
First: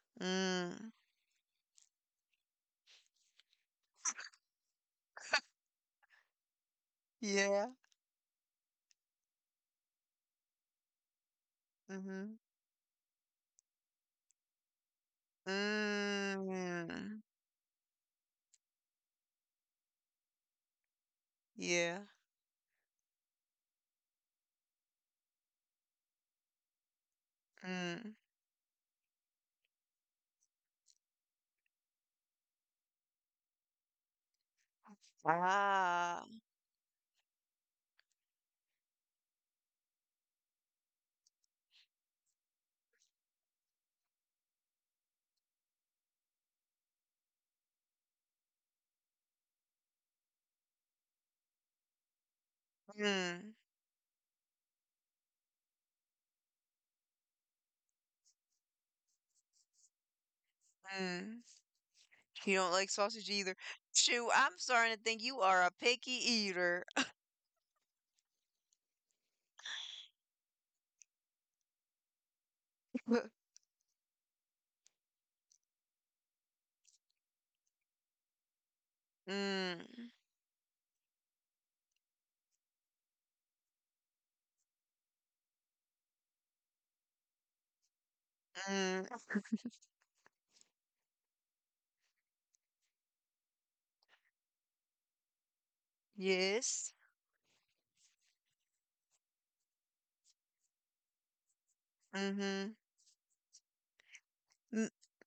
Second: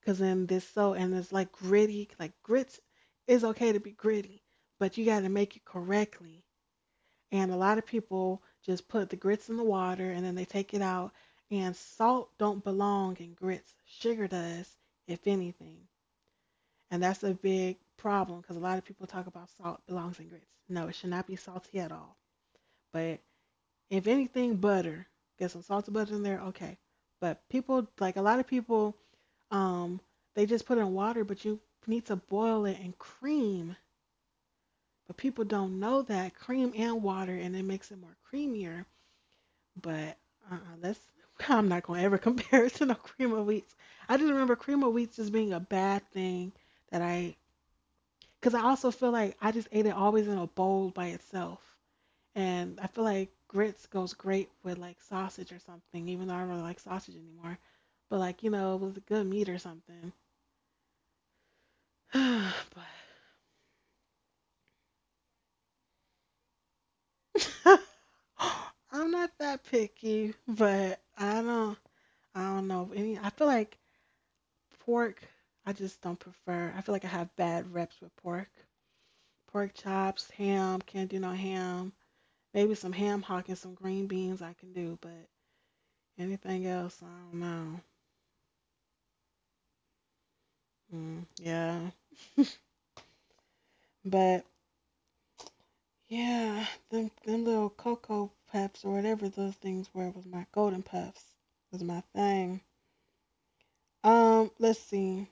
'Cause in this
Mm.
so and it's like gritty. Like grits is okay to be gritty, but you got to make it correctly, and a
Yeah.
lot of people just put the grits in the water and then they take it out, and
Mm-hmm.
salt don't belong in grits, sugar does, if anything, and
Mm.
that's a big problem because a lot of people talk about salt belongs in grits, no, it should not be salty at
Yeah.
all, but if anything butter, get some salted butter in there, okay, but people
Mm.
like a lot of people, um they just put it in water, but you need to boil it in cream, but people don't know
Ah.
that cream and water, and it makes it more creamier. But that's I'm not gonna ever compare it to no cream of wheats. I just remember cream of wheats as being a bad thing that I, because I also feel like I just ate it always in a bowl by itself, and I feel like
Mm.
grits goes great with like sausage or something, even though I don't really like sausage anymore. But like you know, it was a good meat or something.
Mm. You don't like
But
sausage either. Shoo, I'm starting to think you are a picky eater.
I'm not that picky, but I don't know any. I feel like Pork, I just don't prefer. I feel like I have bad reps with pork. Pork
Mm.
chops, ham, can't do no ham. Maybe some ham hock and some green beans I can do, but anything else, I don't know.
Mm.
Mm, yeah. But yeah,
Yes.
them little cocoa puffs or whatever those things were was my golden puffs. Was my thing.
Mm-hmm.
Let's see.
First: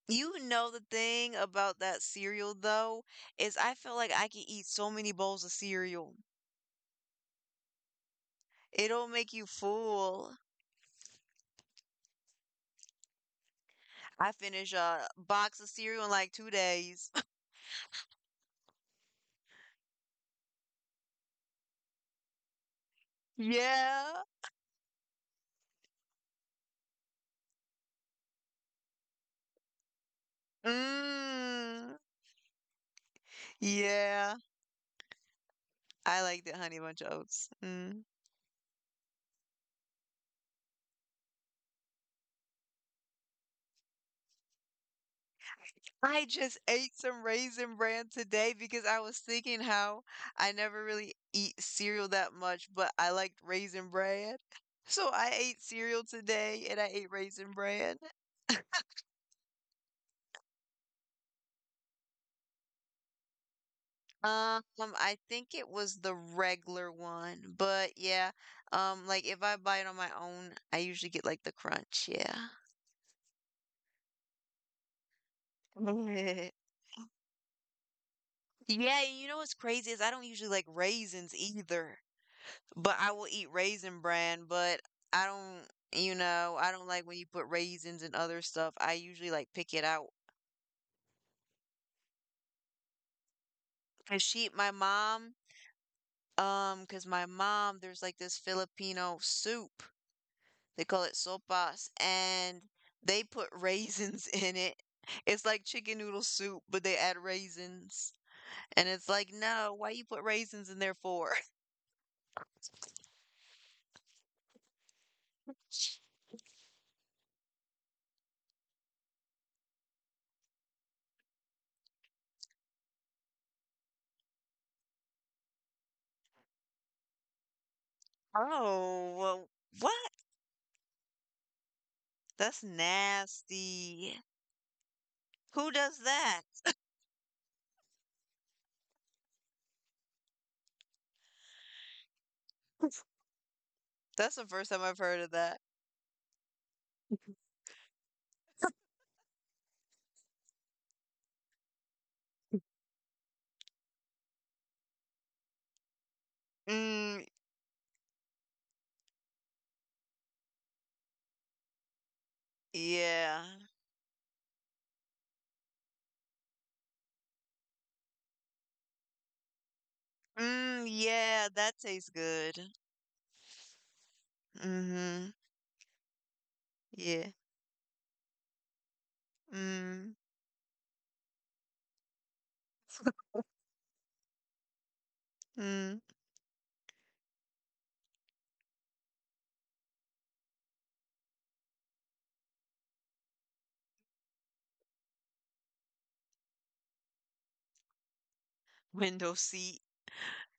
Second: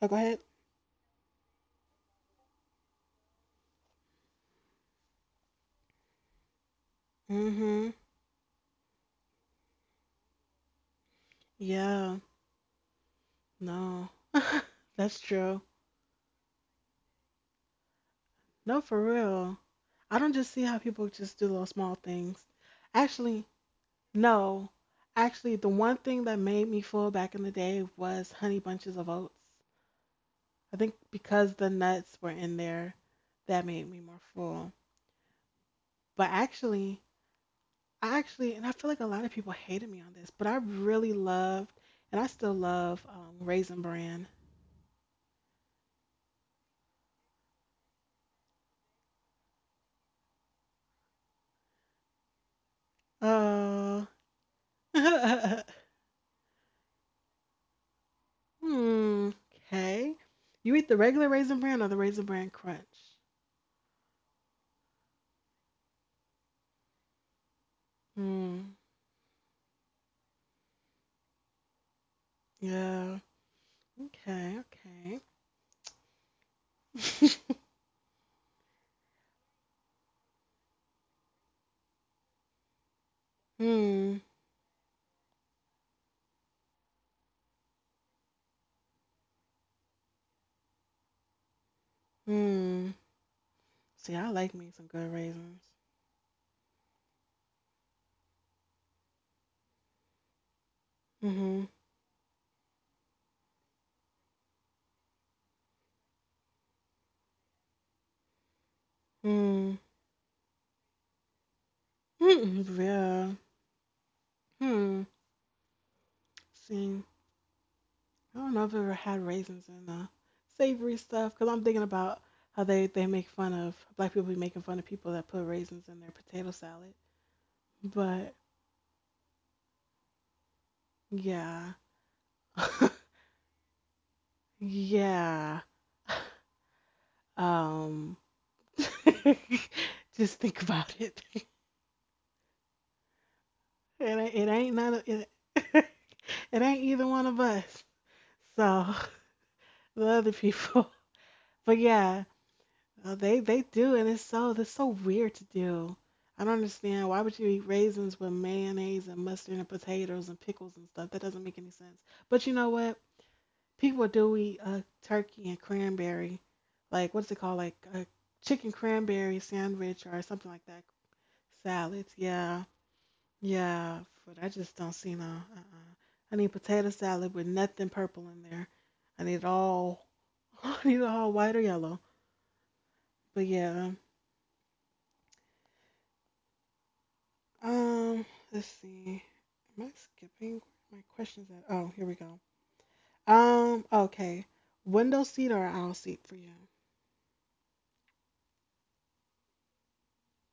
Oh, go
You
ahead.
know the thing about that cereal though is I feel like I can eat so many bowls of cereal.
Mhm.
It'll make you full.
Yeah. No.
I finish a
That's
box
true.
of cereal in like 2 days.
No, for real. I don't just see how people just do little small things. Actually,
Yeah.
no. Actually, the one thing that made me full back in the day was honey bunches of oats. I think because the
Mm.
nuts were in there, that made me more
Yeah.
full.
I
But
like the honey bunch
actually,
of oats. Mm.
I actually, and I feel like a lot of people hated me on this, but I really loved, and I still love Raisin Bran.
I just ate some Raisin Bran today because I was thinking how I never really eat cereal that much, but I liked Raisin
Oh.
Bran. So I ate cereal today and I ate Raisin Bran.
Hmm. Okay. You eat the regular Raisin Bran or the Raisin Bran Crunch?
I think it was the regular one, but yeah,
Hmm.
like if I buy it on my own, I usually get like the crunch, yeah.
Yeah. Okay. Okay.
Yeah, and what's crazy is I don't usually like raisins either, but I will eat Raisin
Hmm.
Bran, but I don't, I don't like when you put raisins and other stuff. I usually like pick it out.
Hmm. See,
Cause
I like me
my
some good
mom,
raisins.
cause my mom, there's like this Filipino soup. They call it
Mm-hmm.
sopas, and they put raisins in it. It's like chicken noodle soup, but they add raisins. And it's like, no,
Hmm.
why you put raisins in there for?
Mm-mm, yeah. Hmm. See, I don't know if I've ever had raisins in savory stuff because I'm thinking about how they make fun of black people be making fun of people that put raisins in their potato salad. But
Oh, well, what?
yeah.
That's nasty.
Yeah.
Who does that?
Um. Just think about it.
That's the
It
first
ain't
time I've
none of
heard of
it.
that.
It ain't either one of us. So the other people. But yeah, they do, and it's so that's so weird to do. I don't understand.
Mm,
Why would you eat raisins with mayonnaise and mustard and potatoes and pickles and stuff? That doesn't make any sense. But you know what?
yeah.
People do eat turkey and cranberry, like what's it called, like a chicken cranberry sandwich or something like
Mm,
that.
yeah, that tastes
Salads, yeah.
good.
Yeah, but I just don't see no.
Mm-hmm.
Uh-uh. I need potato
Yeah.
salad with nothing purple in there. I need it all.
Mm,
I need it all white or yellow. But yeah.
mm.
Um, let's see. Am I skipping my questions at? Oh, here we go. Okay. Window seat or aisle seat for you?
Window seat.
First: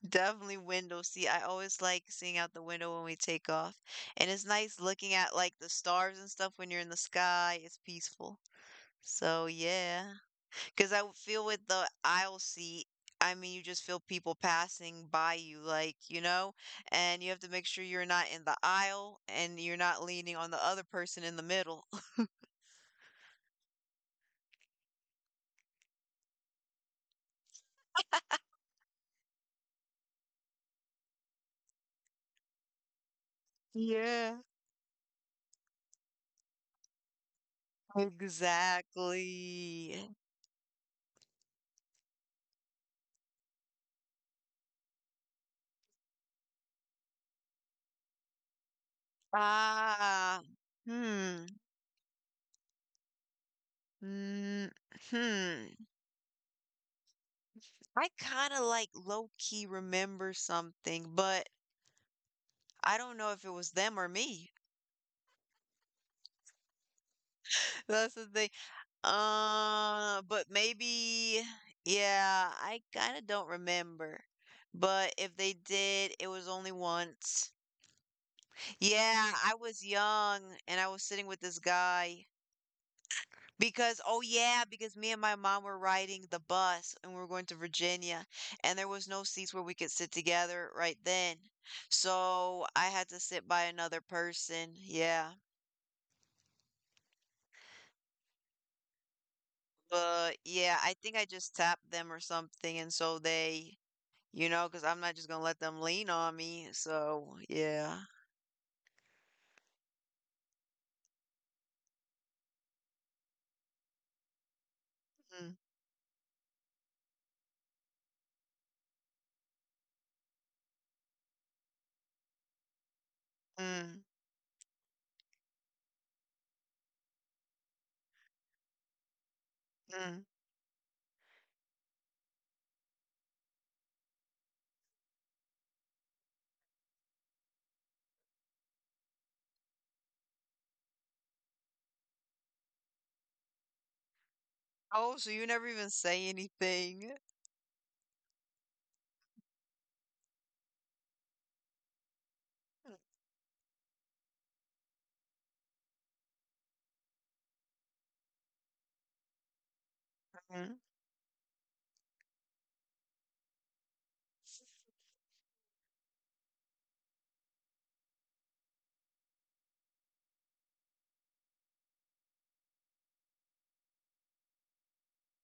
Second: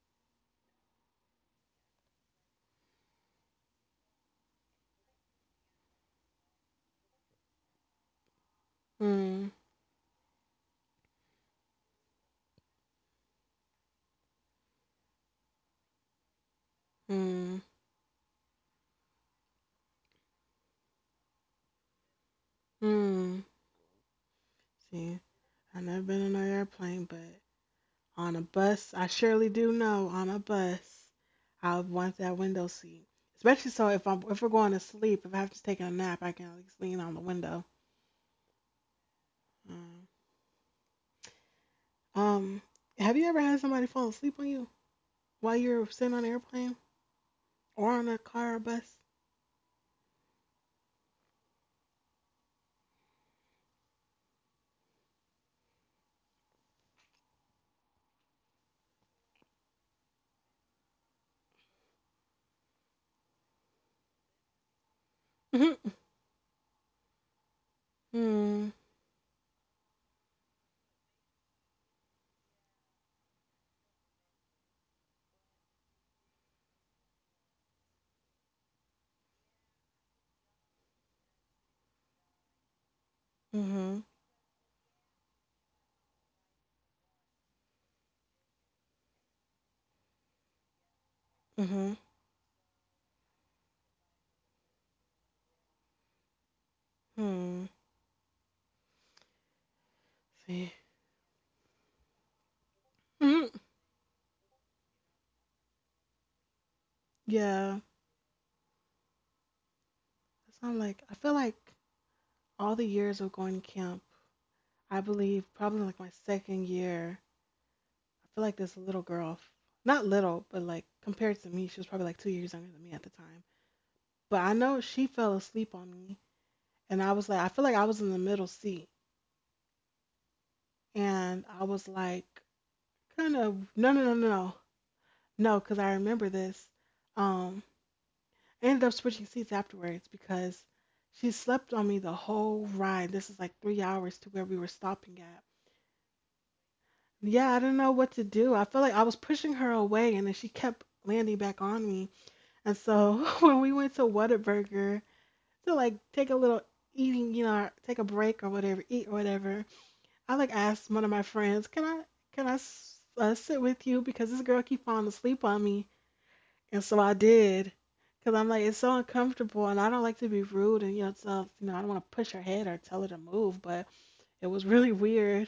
Definitely window seat. I always like seeing out the window when we take off. And it's nice looking at like the stars and stuff when you're in the sky. It's peaceful. So
Hmm.
yeah. Because I would feel with the aisle seat, I mean, you just feel people passing by you, like, and you have to
Hmm.
make sure you're not in the aisle and you're not leaning on the other person in the middle.
Hmm. See, I've never been on an airplane, but on a bus, I surely do know. On a bus, I would want that window seat, especially so if I'm
Yeah,
if we're going to sleep. If I have to take a nap, I can at least lean on the window. Mm.
exactly.
Um, have you ever had somebody fall asleep on you while you're sitting on an airplane or on a car or bus?
Ah, hmm. Mm, hmm. I kind of like low key remember something, but I don't know if it was them or me.
Mhm.
That's the thing.
Mm.
But maybe, yeah, I kind of don't remember. But if they did, it was only once. Yeah, I was young and I was sitting with this guy. Because
Mhm.
oh yeah, because me and my mom were riding the bus and we were going to Virginia and there was no seats where we could sit together right then.
Mhm.
So I had to sit by another person. Yeah.
Mhm.
But
See.
yeah, I think I just tapped them or something
Mhm.
because 'cause I'm not just gonna let them lean on me. So
Yeah.
yeah.
So I'm like, I feel like all the years of going to camp, I believe
Mm,
probably like my second year. I feel like this little girl, not little, but like compared to me, she was probably like 2 years younger than me at the time.
mm,
But I know she fell asleep on me, and I was like, I feel like I was in the middle seat,
mm.
and I was like, kind of, no, no, no, no, no, no, because I remember this. Um, I ended up switching seats afterwards because she slept on me the whole ride. This is like 3 hours to where we were
Oh,
stopping
so
at.
you never even say anything.
Yeah, I didn't know what to do. I felt like I was pushing her away, and then she kept landing back on me. And so when we went to Whataburger to like take a little eating, you know, take a break or whatever, eat or whatever, I like
Mm-hmm.
asked one of my friends, "Can I sit with you because this girl keep falling asleep on me?" And so I did, because I'm like it's so uncomfortable, and I don't like to be rude, and you know, so you know, I don't want to push her head or tell her to move, but it was really weird.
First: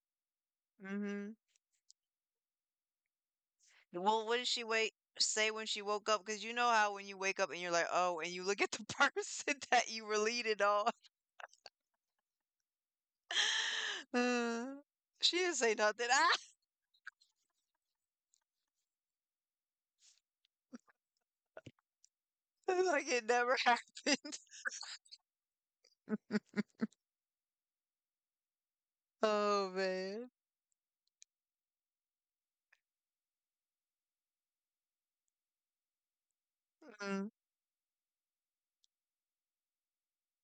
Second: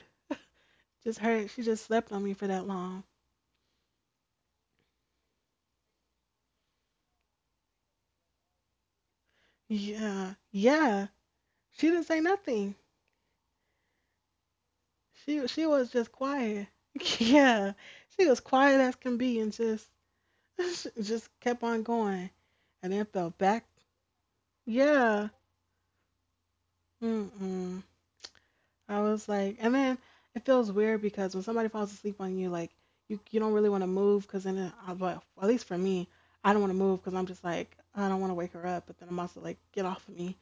Just
Mm-hmm.
her, she just slept on me for that long.
Well, what did she wait say when she woke up? Because you know how when you wake up and you're like, oh, and you look at the person that you
Yeah,
related on.
yeah. She didn't say nothing.
Uh, she
She
didn't
she
say
was
nothing.
just
Ah,
quiet. Yeah, she was quiet as can be and just just kept on going, and
like
then
it
fell
never
back.
happened.
Yeah. Mm-mm. I was like,
Oh
and then
man.
it feels weird because when somebody falls asleep on you, like you don't really want to move because but at least for me, I don't want to move because
Mm,
I'm just like I don't want to wake her up, but then I'm also like get off of me.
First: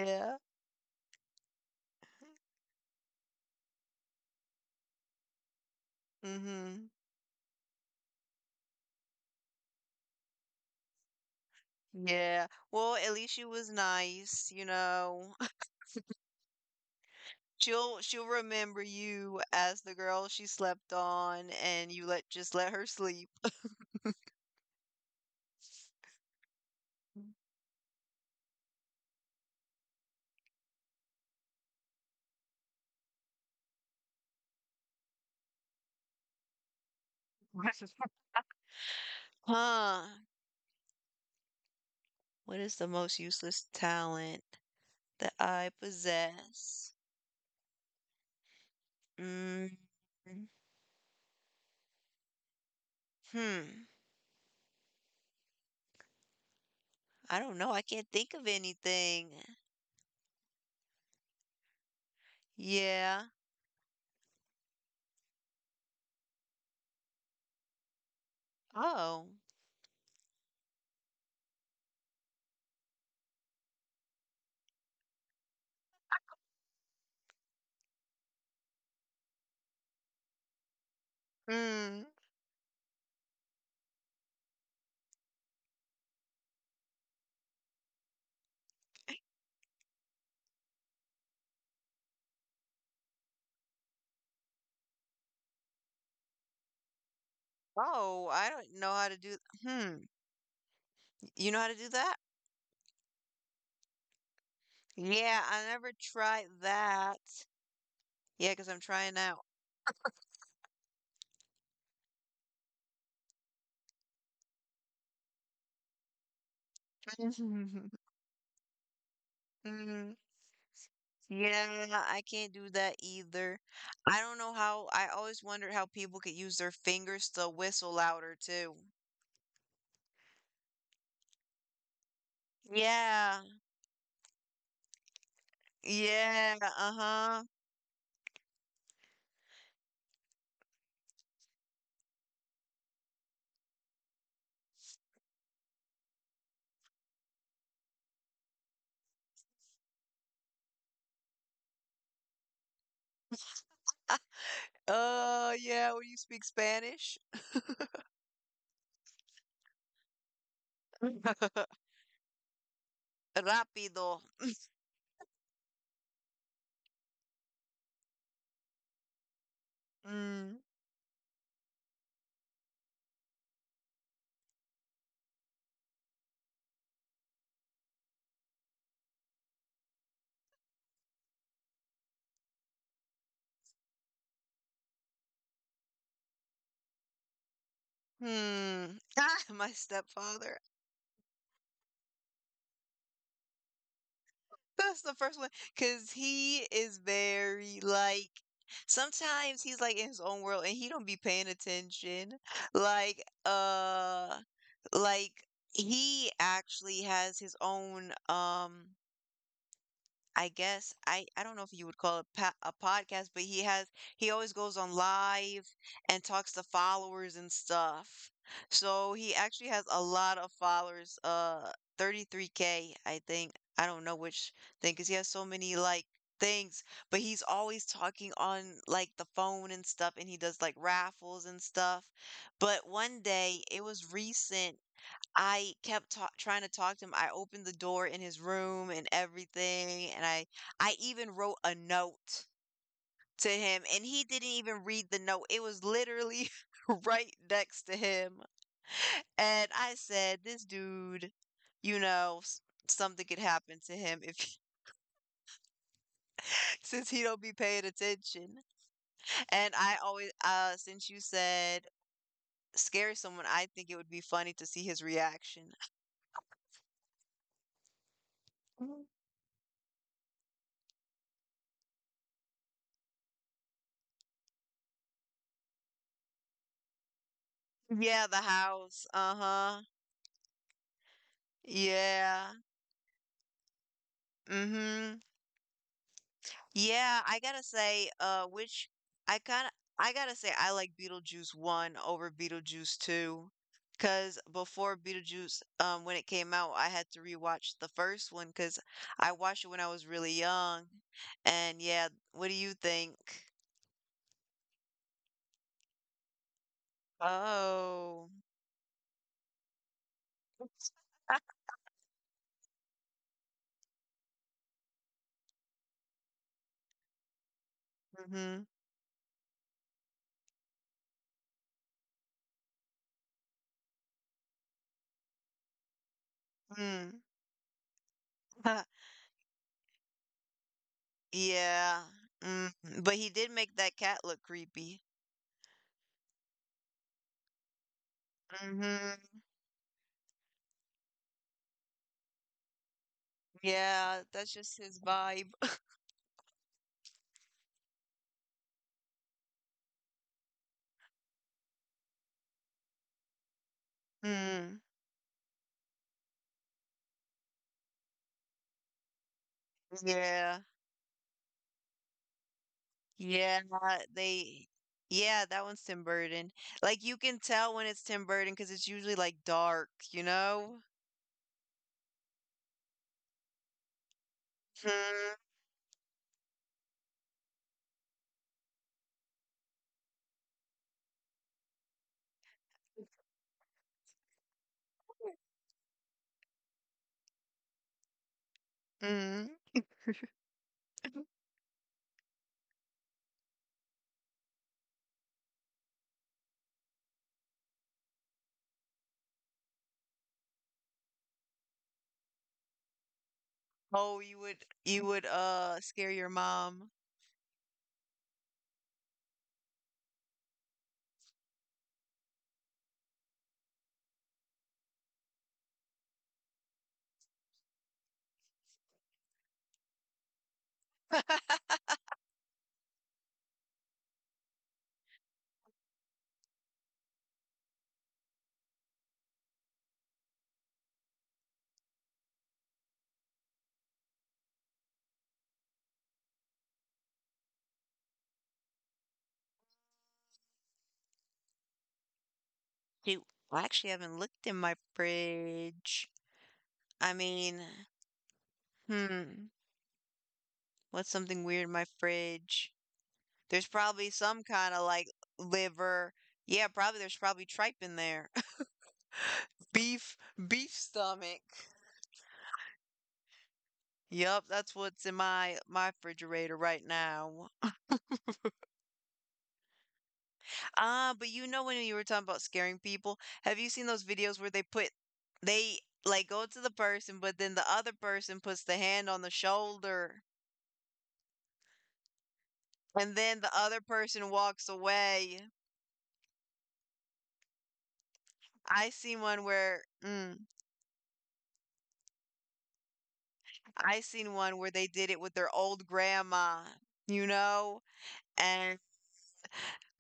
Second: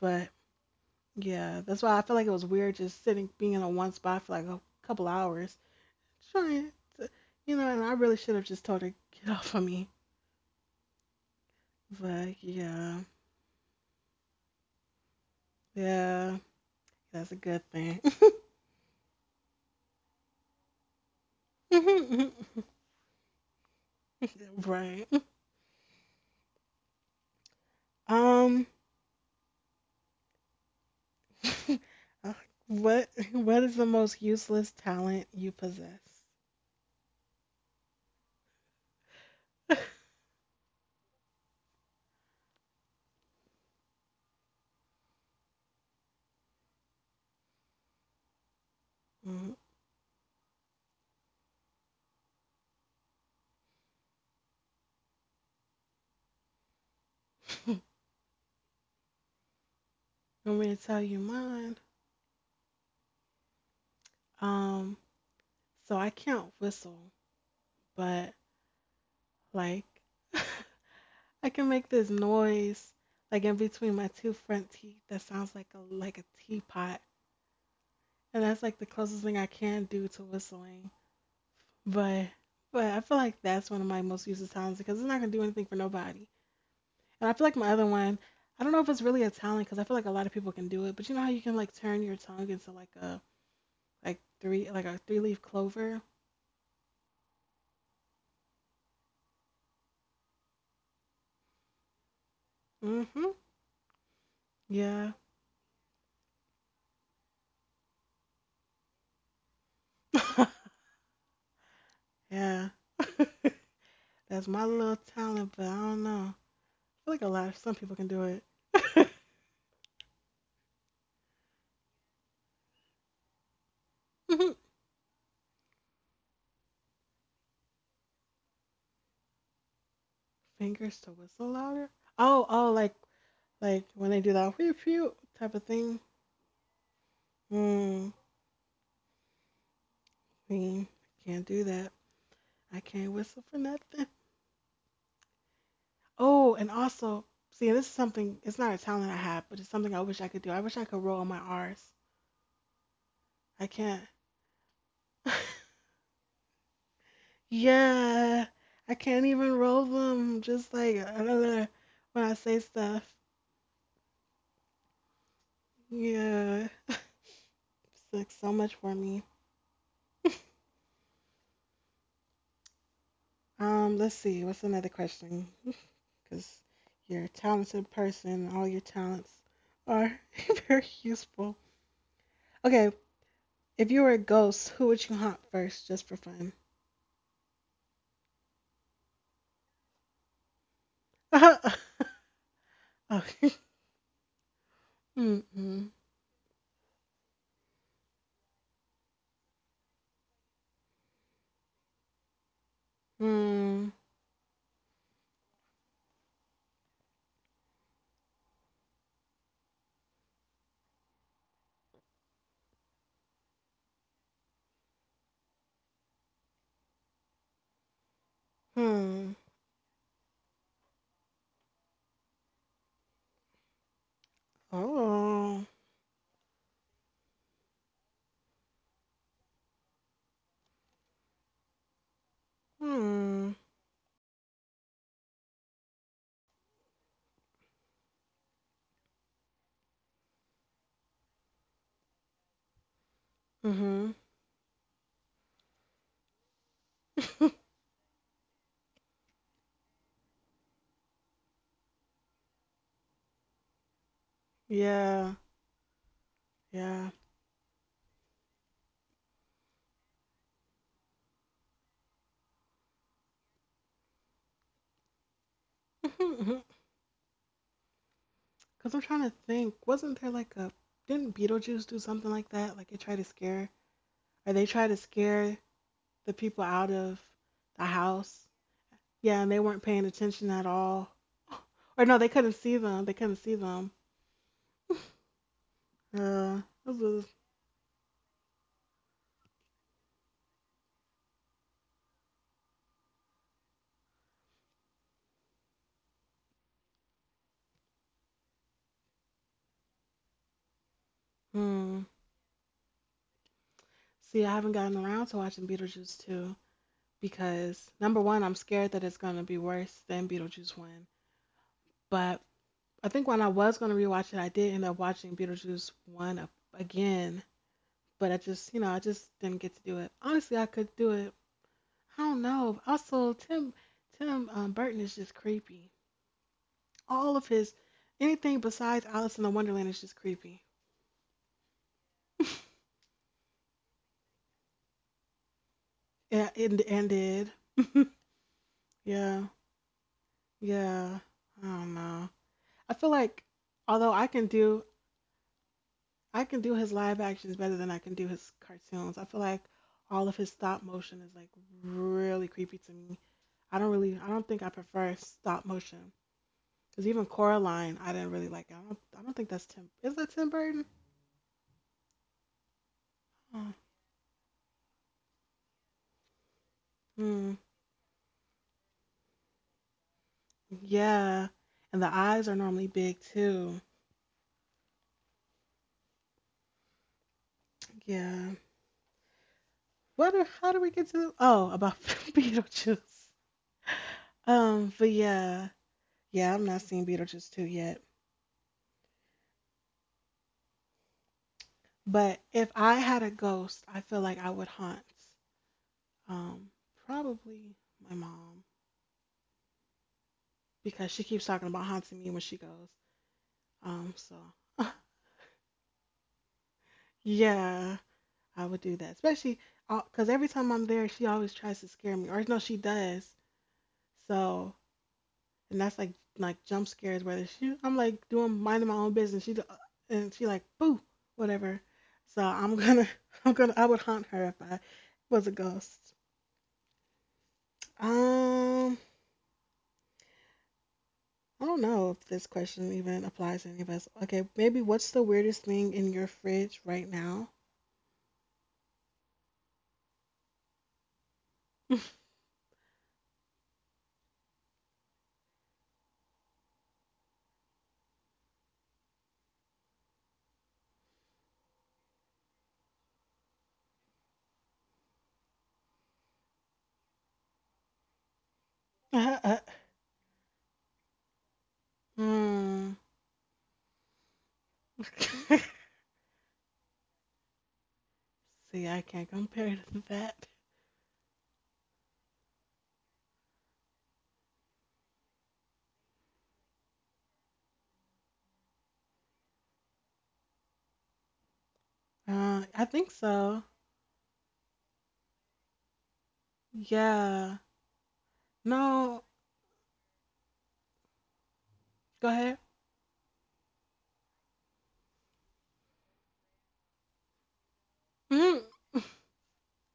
But yeah, that's why I feel like it was weird just sitting being in a one spot for like a couple hours, trying
Mm-hmm.
to, you know, and I really should have just told her, get off of me. But
Yeah. Well,
yeah,
at least she was nice, you know.
yeah, that's a good thing.
She'll remember you as the girl she slept on and you let just let her sleep.
Right. Um, uh, what is the most useless talent you possess?
Huh. What is the most useless talent that I possess?
Mm.
Mm, hmm. I don't know. I can't think of anything.
Want me to tell you mine?
Yeah.
Um, so I can't whistle, but
Oh.
like I can make this noise like in between my two front teeth that sounds like a teapot. And that's like the closest thing I can do to whistling.
Hmm.
But but I feel like that's one of my most useless talents because it's not gonna do anything for nobody. And I feel like my other one, I don't know if it's really a talent because I feel like a lot of people can do it. But you know how you can like turn your tongue into like a like three like a three leaf clover.
Oh, I don't know how to do. Hmm. You know how to do that?
Mm-hmm. Yeah.
Yeah, I never tried that. Yeah, because I'm trying out.
Yeah. That's my little talent, but I don't know. I feel like a lot of some people can do it.
Mm, yeah, I can't do that either. I don't know how. I always wondered how people could use their fingers to whistle louder, too.
Fingers to whistle louder. Oh, oh,
Yeah.
like when they do that whoop whoop type of thing.
Yeah, uh-huh.
Hmm. See, I can't do that. I can't whistle for nothing. Oh, and also, see, this is something. It's not a talent I have, but it's something I wish I could do. I wish I could roll on my R's. I can't.
Yeah, when you speak Spanish.
Yeah, I can't even roll them. Just like when I say stuff.
Rápido.
Yeah, it's like so much for me.
Mm.
Let's see. What's another question? Because you're a talented person. All your talents are very useful. Okay, if you were a ghost, who would you haunt first, just for fun?
Hmm. Ah, my stepfather.
Okay.
That's the first one.
Mm-mm.
Cause he is very like sometimes he's like in his own world and he don't be paying attention. Like,
Hmm.
like he actually has his own I guess I don't know if you would call it pa a podcast, but he has he always goes on live and talks to followers and stuff. So
Hmm.
he actually has a lot of followers, uh, 33K, I think. I don't know which thing 'cause he has so
Oh.
many like things, but he's always talking on like the phone and stuff and he does like raffles and stuff. But one
Hmm.
day, it was recent. I kept ta trying to talk to him. I opened the door in his room and everything, and I even wrote a note to him, and
Mm-hmm.
he didn't even read the note. It was literally right next to him. And I said, "This dude, you know, s- something could happen to him if he-
Yeah.
since
Yeah.
he don't be paying attention." And I always since you said scare someone, I think it would be funny to see his reaction.
Because I'm trying to think. Wasn't there like a. Didn't Beetlejuice do something like that? Like it tried to scare. Or they tried to scare the people out of the
Yeah, the
house.
house.
Yeah, and they
Uh-huh.
weren't paying attention at all. Or no, they
Yeah.
couldn't see them. They couldn't see them.
Mm-hmm. Yeah,
This
I gotta say, which I kinda I gotta say I like Beetlejuice 1 over Beetlejuice 2. 'Cause before Beetlejuice, when it came out, I had to rewatch the first one 'cause I watched it when I was really young. And
was.
yeah, what do you think?
See, I haven't gotten around to watching Beetlejuice 2 because number
Oh.
one, I'm scared that it's going to be worse than Beetlejuice 1. But I think when I was going to rewatch it, I did end up watching Beetlejuice 1 a- again. But I
Mm-hmm.
just, you know, I just didn't get to do it. Honestly, I could do it. I don't know. Also, Tim Burton is just creepy.
Mm.
All of his anything besides Alice in the Wonderland is just creepy.
Yeah. Mm. But he did make that cat look creepy.
Yeah, and ended.
Mm-hmm.
Yeah, yeah. I don't know. I feel like although
Yeah,
I can
that's just
do
his vibe.
I can do his live actions better than I can do his cartoons. I feel like all of his stop motion is like really creepy to me. I don't really, I don't think I
Mm,
prefer stop motion. Cause even Coraline, I didn't really like it. I don't think that's Tim. Is that Tim
yeah,
Burton?
yeah,
Oh,
they, yeah, that one's Tim Burton. Like you can
hmm.
tell when it's Tim Burton because it's usually like dark, you know?
Yeah. And the eyes are normally big too.
Hmm.
Yeah. What? Are, how do we get to? Oh, about Beetlejuice. But yeah, yeah. I'm not seeing Beetlejuice two yet.
Mm.
But if I had a ghost, I feel like I would haunt Um, probably my mom because she keeps talking about haunting me when she goes. Um,
Oh, you
so
would, scare your mom.
yeah, I would do that, especially because every time I'm there, she always tries to scare me, or no, she does. So and that's like jump scares where she I'm like doing minding my own business. She do- and she like boo whatever. So I'm gonna I'm gonna I would haunt her if I was a ghost. Um, I don't know if this question even applies to any of us. Okay, maybe what's the weirdest thing in your fridge right now?
Dude, I actually haven't looked in my fridge. I mean, hmm, what's something weird in my fridge? There's probably some kind of like liver. Yeah, probably there's probably tripe in there. Beef, beef stomach.
Hmm.
Yep, that's what's in my refrigerator right now.
See, I can't compare to that.
Ah, but you know when you were talking about scaring people, have you seen those videos where they put they like go to the person, but then the other person puts the hand on the shoulder,
I
and
think
then the
so.
other person walks away.
Yeah.
I seen
No.
one where mm,
Go ahead.
I seen one where they did it with their old grandma, you know,
Mm.
and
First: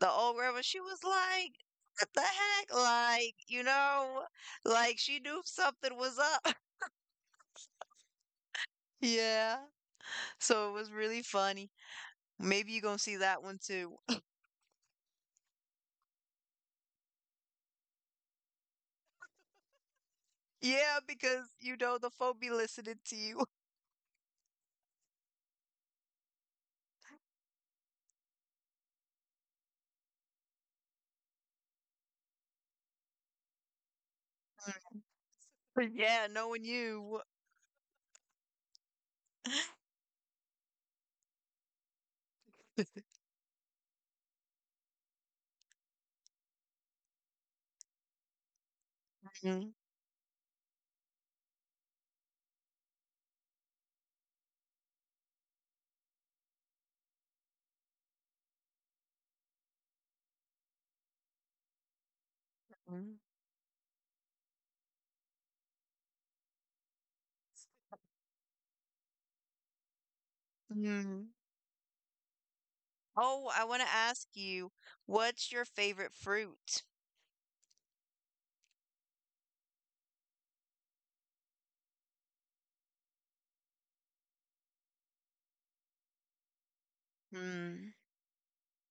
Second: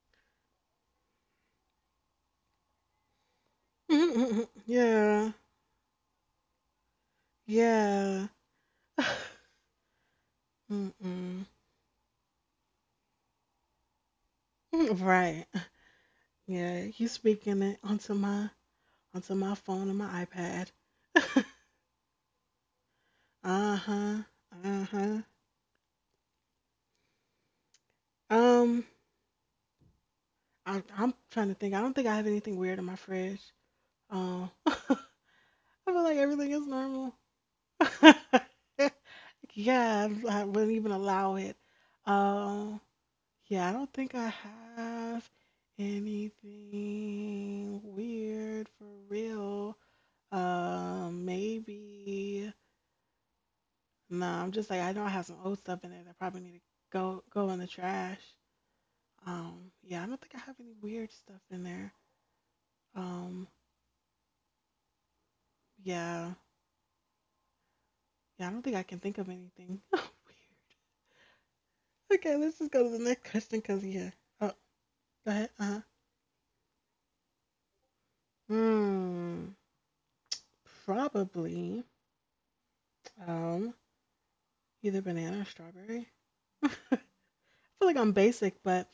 the old grandma, she was like, what the heck? Like, you know,
Mm-mm-mm.
like she
Yeah.
knew something was up.
Yeah.
Yeah. So it was really
Mm-mm.
funny. Maybe you're gonna see that one too.
Right. Yeah. You speaking it onto my phone and my iPad.
Yeah, because you know the phone be listening to you.
Uh-huh. Uh-huh. Um, I'm trying to think. I don't think I have anything weird in my fridge. I feel like
Yeah,
everything
knowing
is normal.
you.
Yeah, I wouldn't even allow it. Um, yeah, I don't think I have anything weird for
Mhm.
real. Maybe. No, I'm just like I know I have some old stuff in there that probably need to go in the trash. Yeah, I don't think I have any weird stuff in there. Um, yeah. Yeah, I don't think I can think of anything. Weird.
Mhm.
Okay, let's just go to the next
Oh,
question
I want
because,
to
yeah.
ask
Oh,
you,
go ahead.
what's
Uh
your
huh.
favorite fruit?
Hmm. Probably um, either banana or strawberry. I feel like
Mm,
I'm basic, but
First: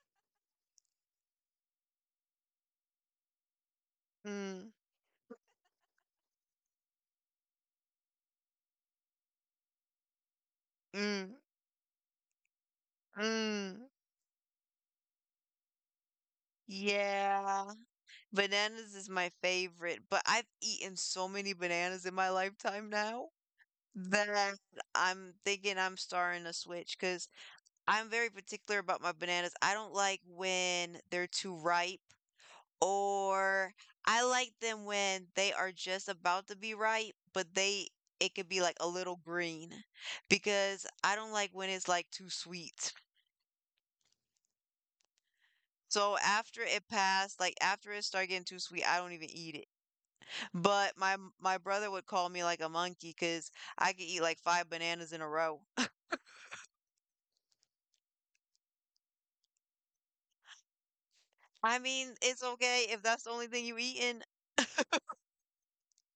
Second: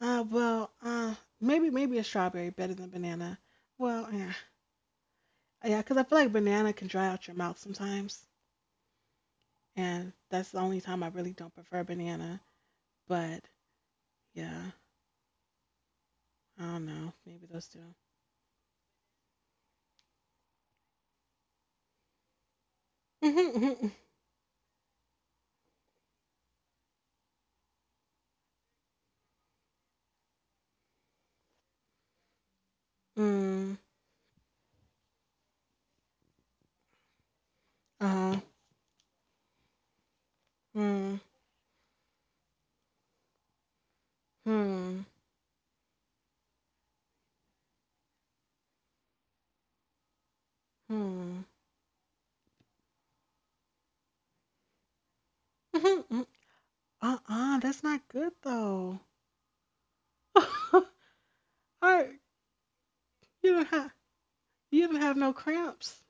uh, well, uh, maybe a strawberry better than banana. Well, yeah,
mm,
yeah, because I feel like banana can dry out your mouth sometimes, and that's the only time I really
mm,
don't prefer banana. But
mm.
yeah, I don't know. Maybe
Yeah.
those two.
Bananas is my favorite, but I've eaten so many bananas in my lifetime now that I'm thinking I'm starting a switch because I'm very particular about my bananas. I don't like when they're too ripe, or
Mm,
I like them when they are just about to be ripe, but they it
uh,
could be like a little green because I
mm.
don't like when it's like too sweet.
Hmm.
So after it passed, like after it started getting too sweet, I don't even eat it. But my
Hmm.
my brother would call me like a monkey, cause I could eat like five bananas in a row.
Uh. That's not good though.
I
I
mean, it's okay if that's the only
you
thing
don't
you
have
eating.
you don't have no cramps.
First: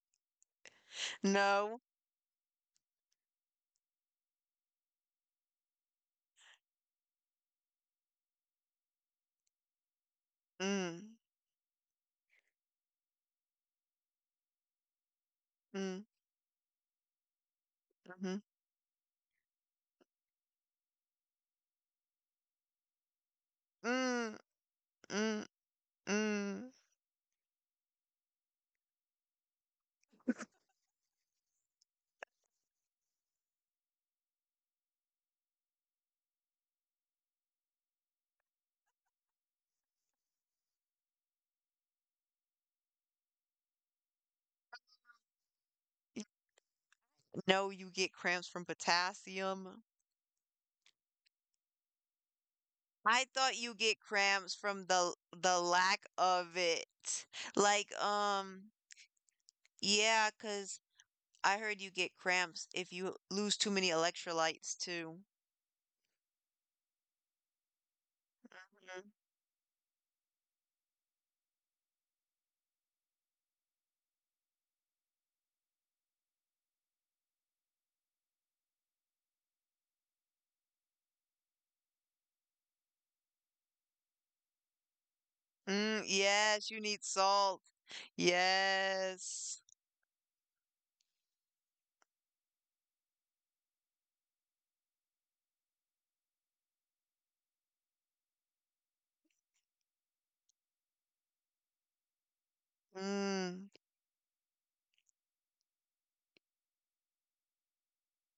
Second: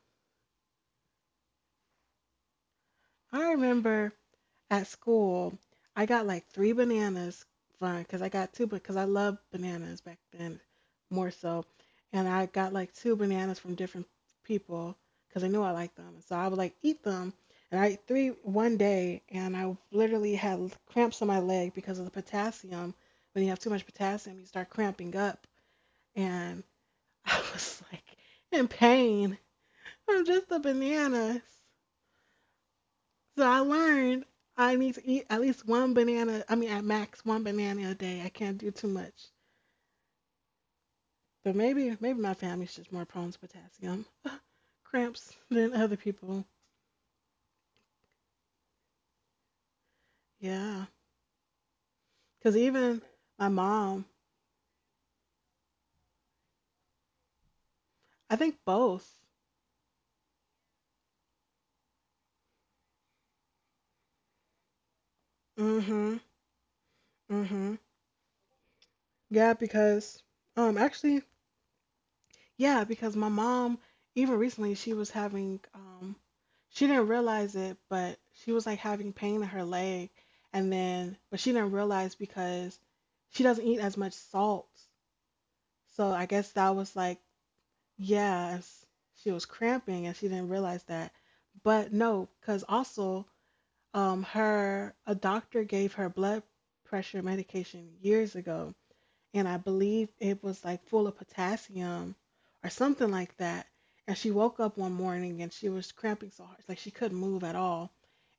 No.
I remember at school, I got like three bananas from because I got two because I love bananas back then
Mm,
more so, and I got like two bananas from different people because I knew I liked
mm,
them. So I would like eat them, and I ate three
mm.
one day, and I literally had cramps on my leg because of the potassium. When you have too much
Mm,
potassium, you start cramping up,
mm,
and
mm.
I was like in pain from just the bananas. So I learned I need to eat at least one banana. I mean, at max one banana a day. I can't do too much. But maybe my family's just more prone to potassium cramps than other people.
No, you get cramps from potassium.
Yeah, because even
I
my
thought you get
mom,
cramps from the lack of it. Like,
I think both.
yeah, 'cause I heard you get cramps if you lose too many electrolytes too.
Mhm, mhm.
Mhm.
Yeah, because actually yeah, because my mom, even recently, she was having, she didn't realize it, but she was like having pain in her leg. And then, but she didn't realize because she doesn't eat as much salt.
Mm,
So I guess
yes,
that
you
was
need
like,
salt.
yeah, it's- she was
Yes.
cramping and she didn't realize that. But no, because also, her, a doctor gave her blood pressure medication years ago and I believe it was like full of potassium or something like that.
Mm,
And she woke up one morning and she was cramping so hard, like she couldn't move at all,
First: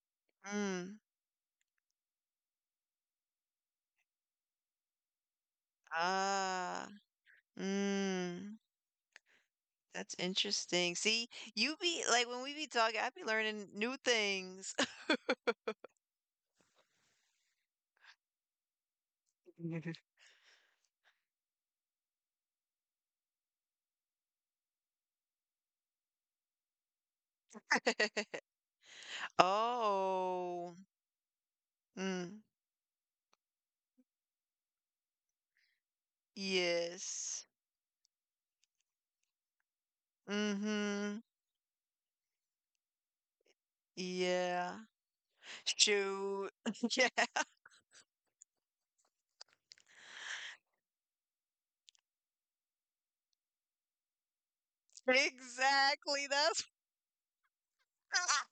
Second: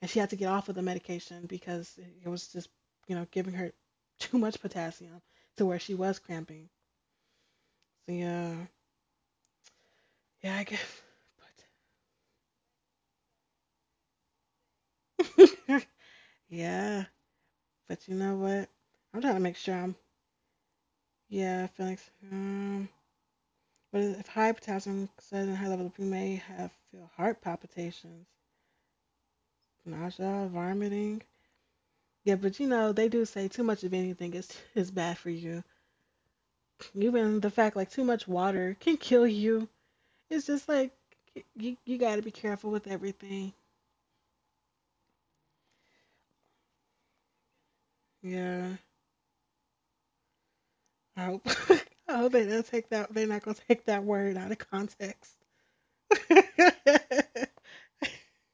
and she had to get off of the
mm.
medication because it was just, giving her too much potassium to where she was cramping.
Ah,
So
mm.
yeah,
That's
yeah, I
interesting.
guess.
See, you be like when we be talking, I be learning new things.
But yeah, but you know what? I'm trying to make sure I'm yeah, Felix. But if high potassium says in high level, you may have feel heart palpitations. Nausea,
Oh,
vomiting. Yeah,
mm.
but you know, they do say too much of anything is bad for you. Even
Yes.
the fact like too much water can kill you. It's just like
Mm-hmm.
you got to be careful with everything.
Yeah. Shoot. Yeah.
Yeah, I hope I hope they don't take that. They're not gonna take that word out of context.
Exactly. That's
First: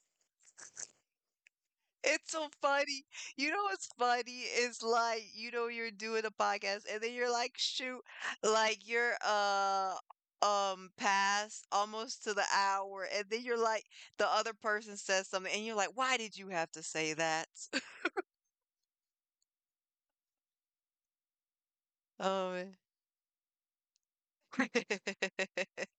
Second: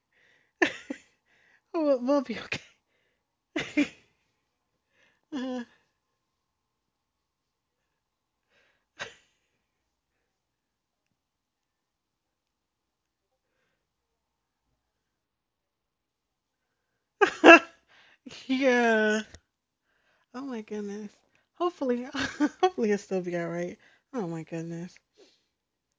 We'll
it's
be
so funny. You know what's
okay.
funny is like, you
Uh,
know, you're doing a podcast and then you're like, shoot, like you're past almost to the hour and then you're like the other person says something and you're like, why did you have to say that?
yeah. Oh my goodness. Hopefully,
Oh
hopefully it'll still be all right. Oh my
man.
goodness.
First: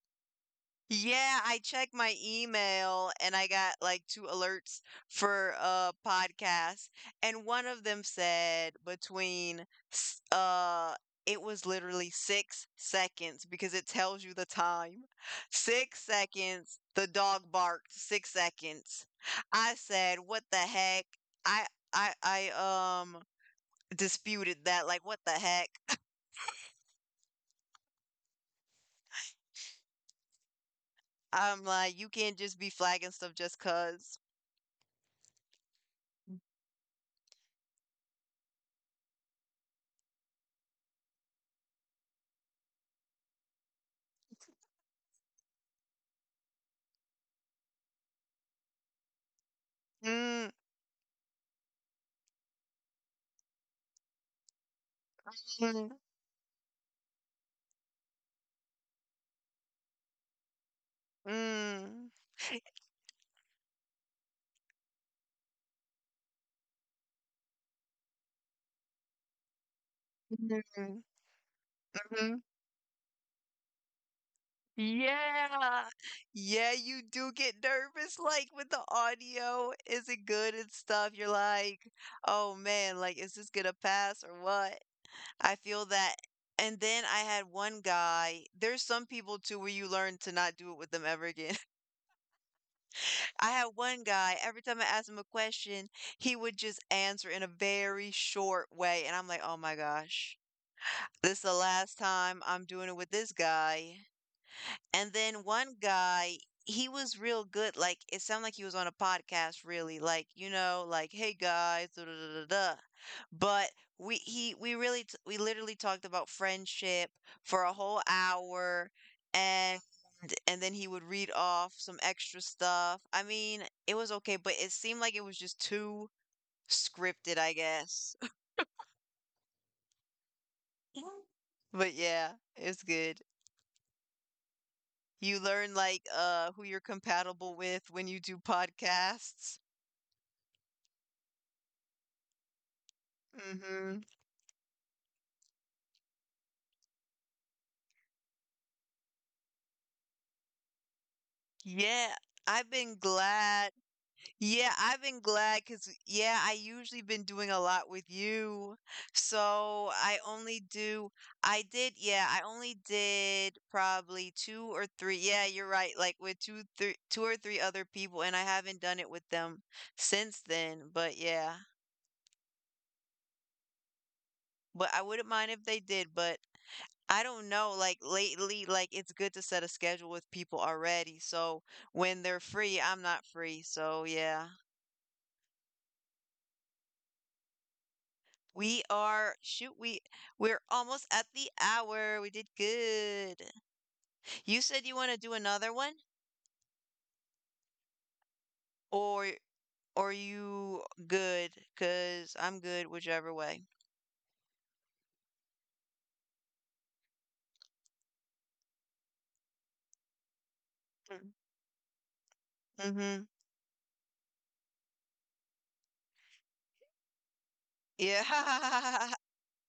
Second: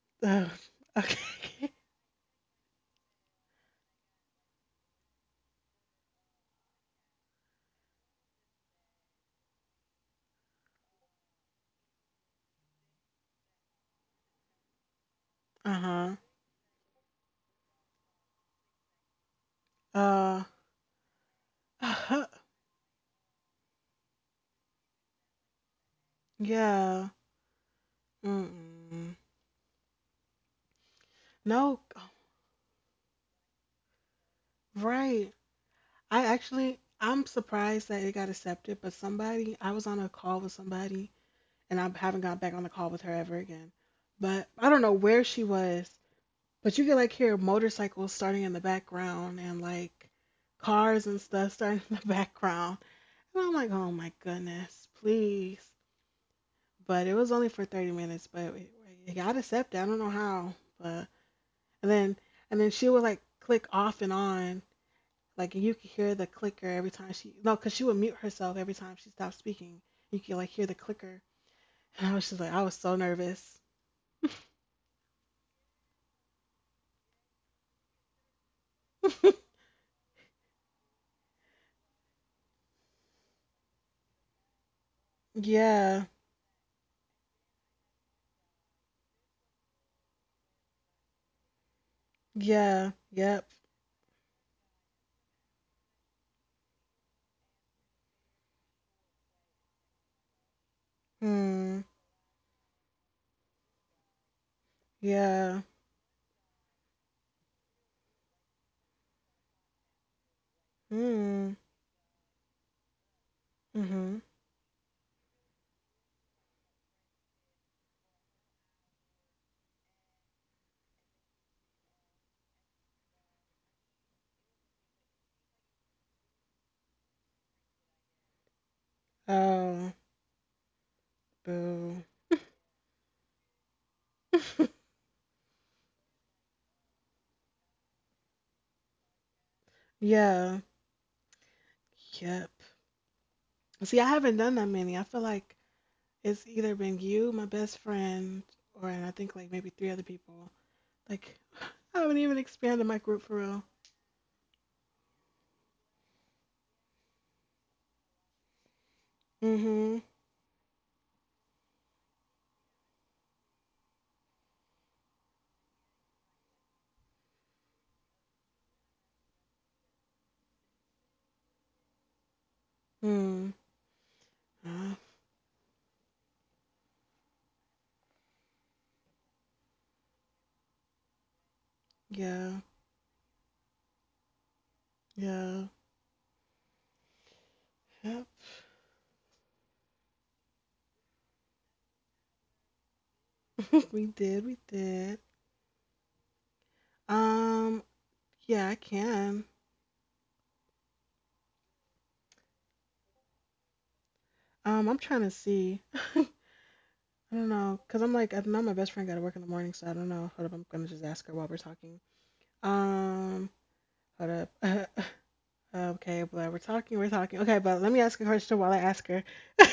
Ugh,
Yeah, I
okay.
checked my email and I got like two alerts for a podcast, and one of them said between s- uh it was literally 6 seconds because it tells you the time. Six
Uh-huh.
seconds, the dog barked, 6 seconds. I said,
Uh,
"What the heck?" I I
uh-huh.
I um disputed that like, "What the heck?"
Yeah. Mm-mm.
I'm
No,
like, "You can't just be flagging stuff just 'cause."
right. I'm surprised that it got accepted, but somebody, I was on a call with somebody, and I haven't got back on the call with her ever again. But I don't know where she was, but you could like hear motorcycles starting in the background and like
Mm.
cars and stuff starting in the background. And I'm like, oh my goodness, please. But it was only for 30 minutes but it got accepted. I don't know how, but and
Mm.
then and then she would like click off and on like you could hear the clicker every time she no because she would mute herself every time she stopped speaking you could like hear the
Mhm,
clicker and I was just
mhm.
like I was so nervous.
Yeah. Yeah, you do get nervous, like, with the audio. Is it good and stuff? You're like, oh man, like, is this gonna pass or what? I feel
Yeah,
that. And then I had one guy, there's some people too where you learn to not do it with them ever again.
yeah, yep.
I had one guy, every time I asked him a question, he would just answer in a very short way. And I'm like, oh my gosh, this is the
Hmm.
last time I'm doing it with this guy. And then
Yeah.
one guy, he was real good. Like it sounded like he was on a podcast, really. Like you know, like hey
Hmm.
guys, da da da da da." But
Mm-hmm.
we he we really t- we literally talked about friendship for a whole hour, and then he would read off some extra stuff. I mean, it was okay, but it seemed like it was just too scripted, I guess.
Oh,
But
boo.
yeah, it's good. You learn like who you're compatible with when you do podcasts.
Yeah, yep. See,
Hmm.
I haven't done that many. I feel like it's either been you, my best friend, or and I think like maybe three other people. Like I haven't
Yeah,
even
I've
expanded my
been
group for real.
glad. Yeah, I've been glad because, yeah, I usually been doing a lot with you.
Mm-hmm.
So I only do, I did, yeah, I only did probably two or three. Yeah, you're right. Like with two or three other people, and I haven't done it with them since then. But yeah,
Hmm. Uh,
but I wouldn't mind if they did. But I don't know, like lately, like it's good to set a schedule with people already. So when they're
yeah.
free, I'm not free. So yeah.
Yeah. Yep.
Shoot, we're almost at the hour. We did good.
We did. We
You said you want
did.
to do another one
Um. Yeah, I
or
can.
are you good? Because 'Cause I'm good whichever way.
I'm trying to see. I don't know, cause I'm like I know my best friend got to work in the morning, so I don't know. Hold up, I'm gonna just ask her while we're talking.
Mm-hmm.
Um. Hold up. Okay, but we're talking. We're talking. Okay, but let me ask a
Yeah.
question while I ask her.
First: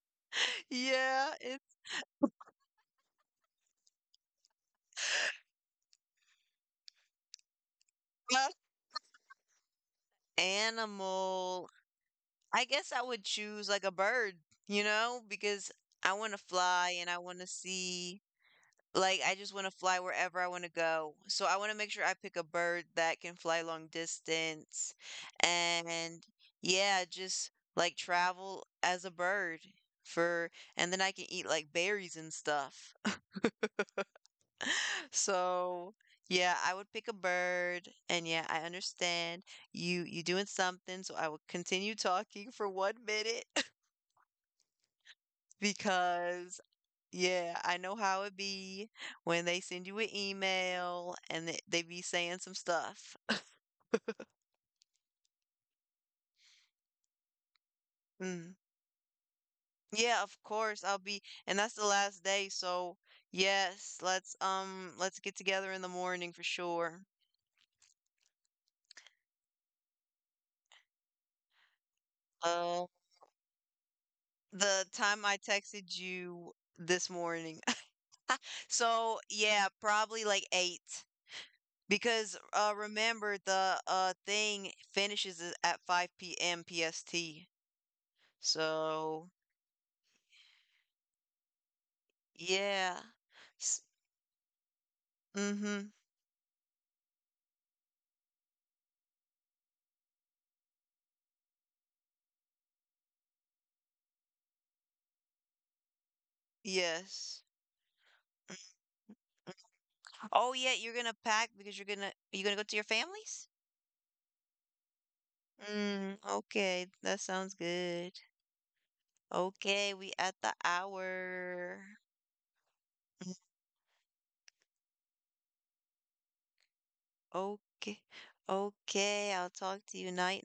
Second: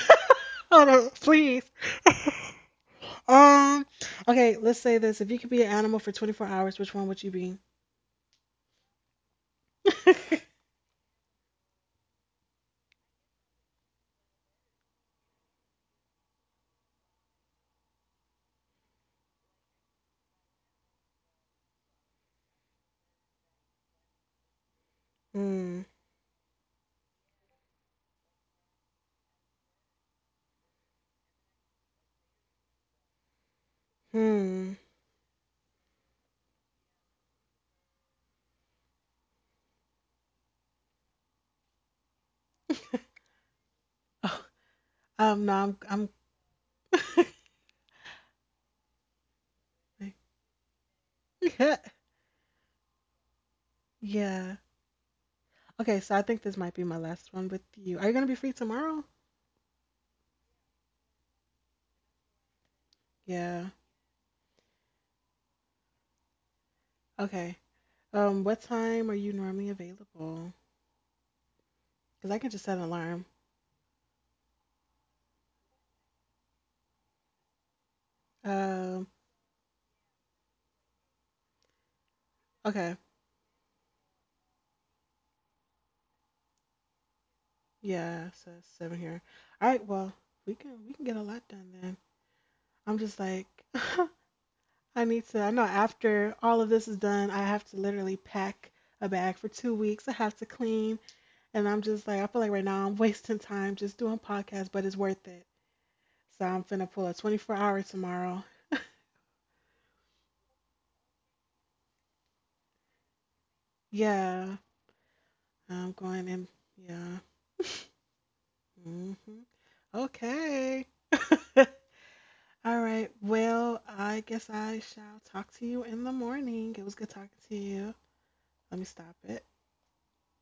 Oh no,
Yeah,
please.
it's
Um, okay, let's say this. If you could be an animal for 24 hours, which one would you be?
a animal. I guess I would choose like a bird, you know, because I want to fly and I want to see, like, I just want to fly wherever I want to go. So I want to make sure I pick a bird that can fly long distance
Hmm.
and, yeah, just like travel as a bird for, and then I can eat like berries and stuff.
Hmm.
So. Yeah, I would pick a bird, and yeah, I understand you doing something, so I will continue talking for 1 minute.
Oh, no,
Because, yeah, I know how it be when they send you an
I'm,
email and
yeah.
they be saying some stuff.
Yeah. Okay, so I think this might be my last one with you. Are you gonna be free
Mm.
tomorrow?
Yeah, of course I'll be, and that's the last day, so
Yeah.
yes, let's get together in the morning for sure.
Okay. What time are you normally available? Because I can just set an
Uh,
alarm.
the time I texted you this morning.
Um,
So, yeah, probably like 8 because
okay.
remember the thing finishes at 5 p.m. PST.
Yeah, so it's seven here.
So,
All right, well, we can get a lot done then. I'm
yeah.
just like
S
I need to. I know
mhm.
after all of this is done, I have to literally pack a bag for 2 weeks. I have to clean, and I'm just like, I feel like right now I'm wasting time just doing podcasts, but it's worth it. So I'm finna
Yes.
pull a 24 hour tomorrow.
Oh, yeah, you're gonna pack because you're gonna are you gonna go to your families?
Yeah, I'm
Mm,
going in.
okay, that
Yeah.
sounds good.
Hmm.
Okay, we at the
Okay.
hour.
All right.
Mm,
Well, I guess I shall talk to you in the morning. It was good talking to you.
okay.
Let me stop
Okay,
it.
I'll talk to you night.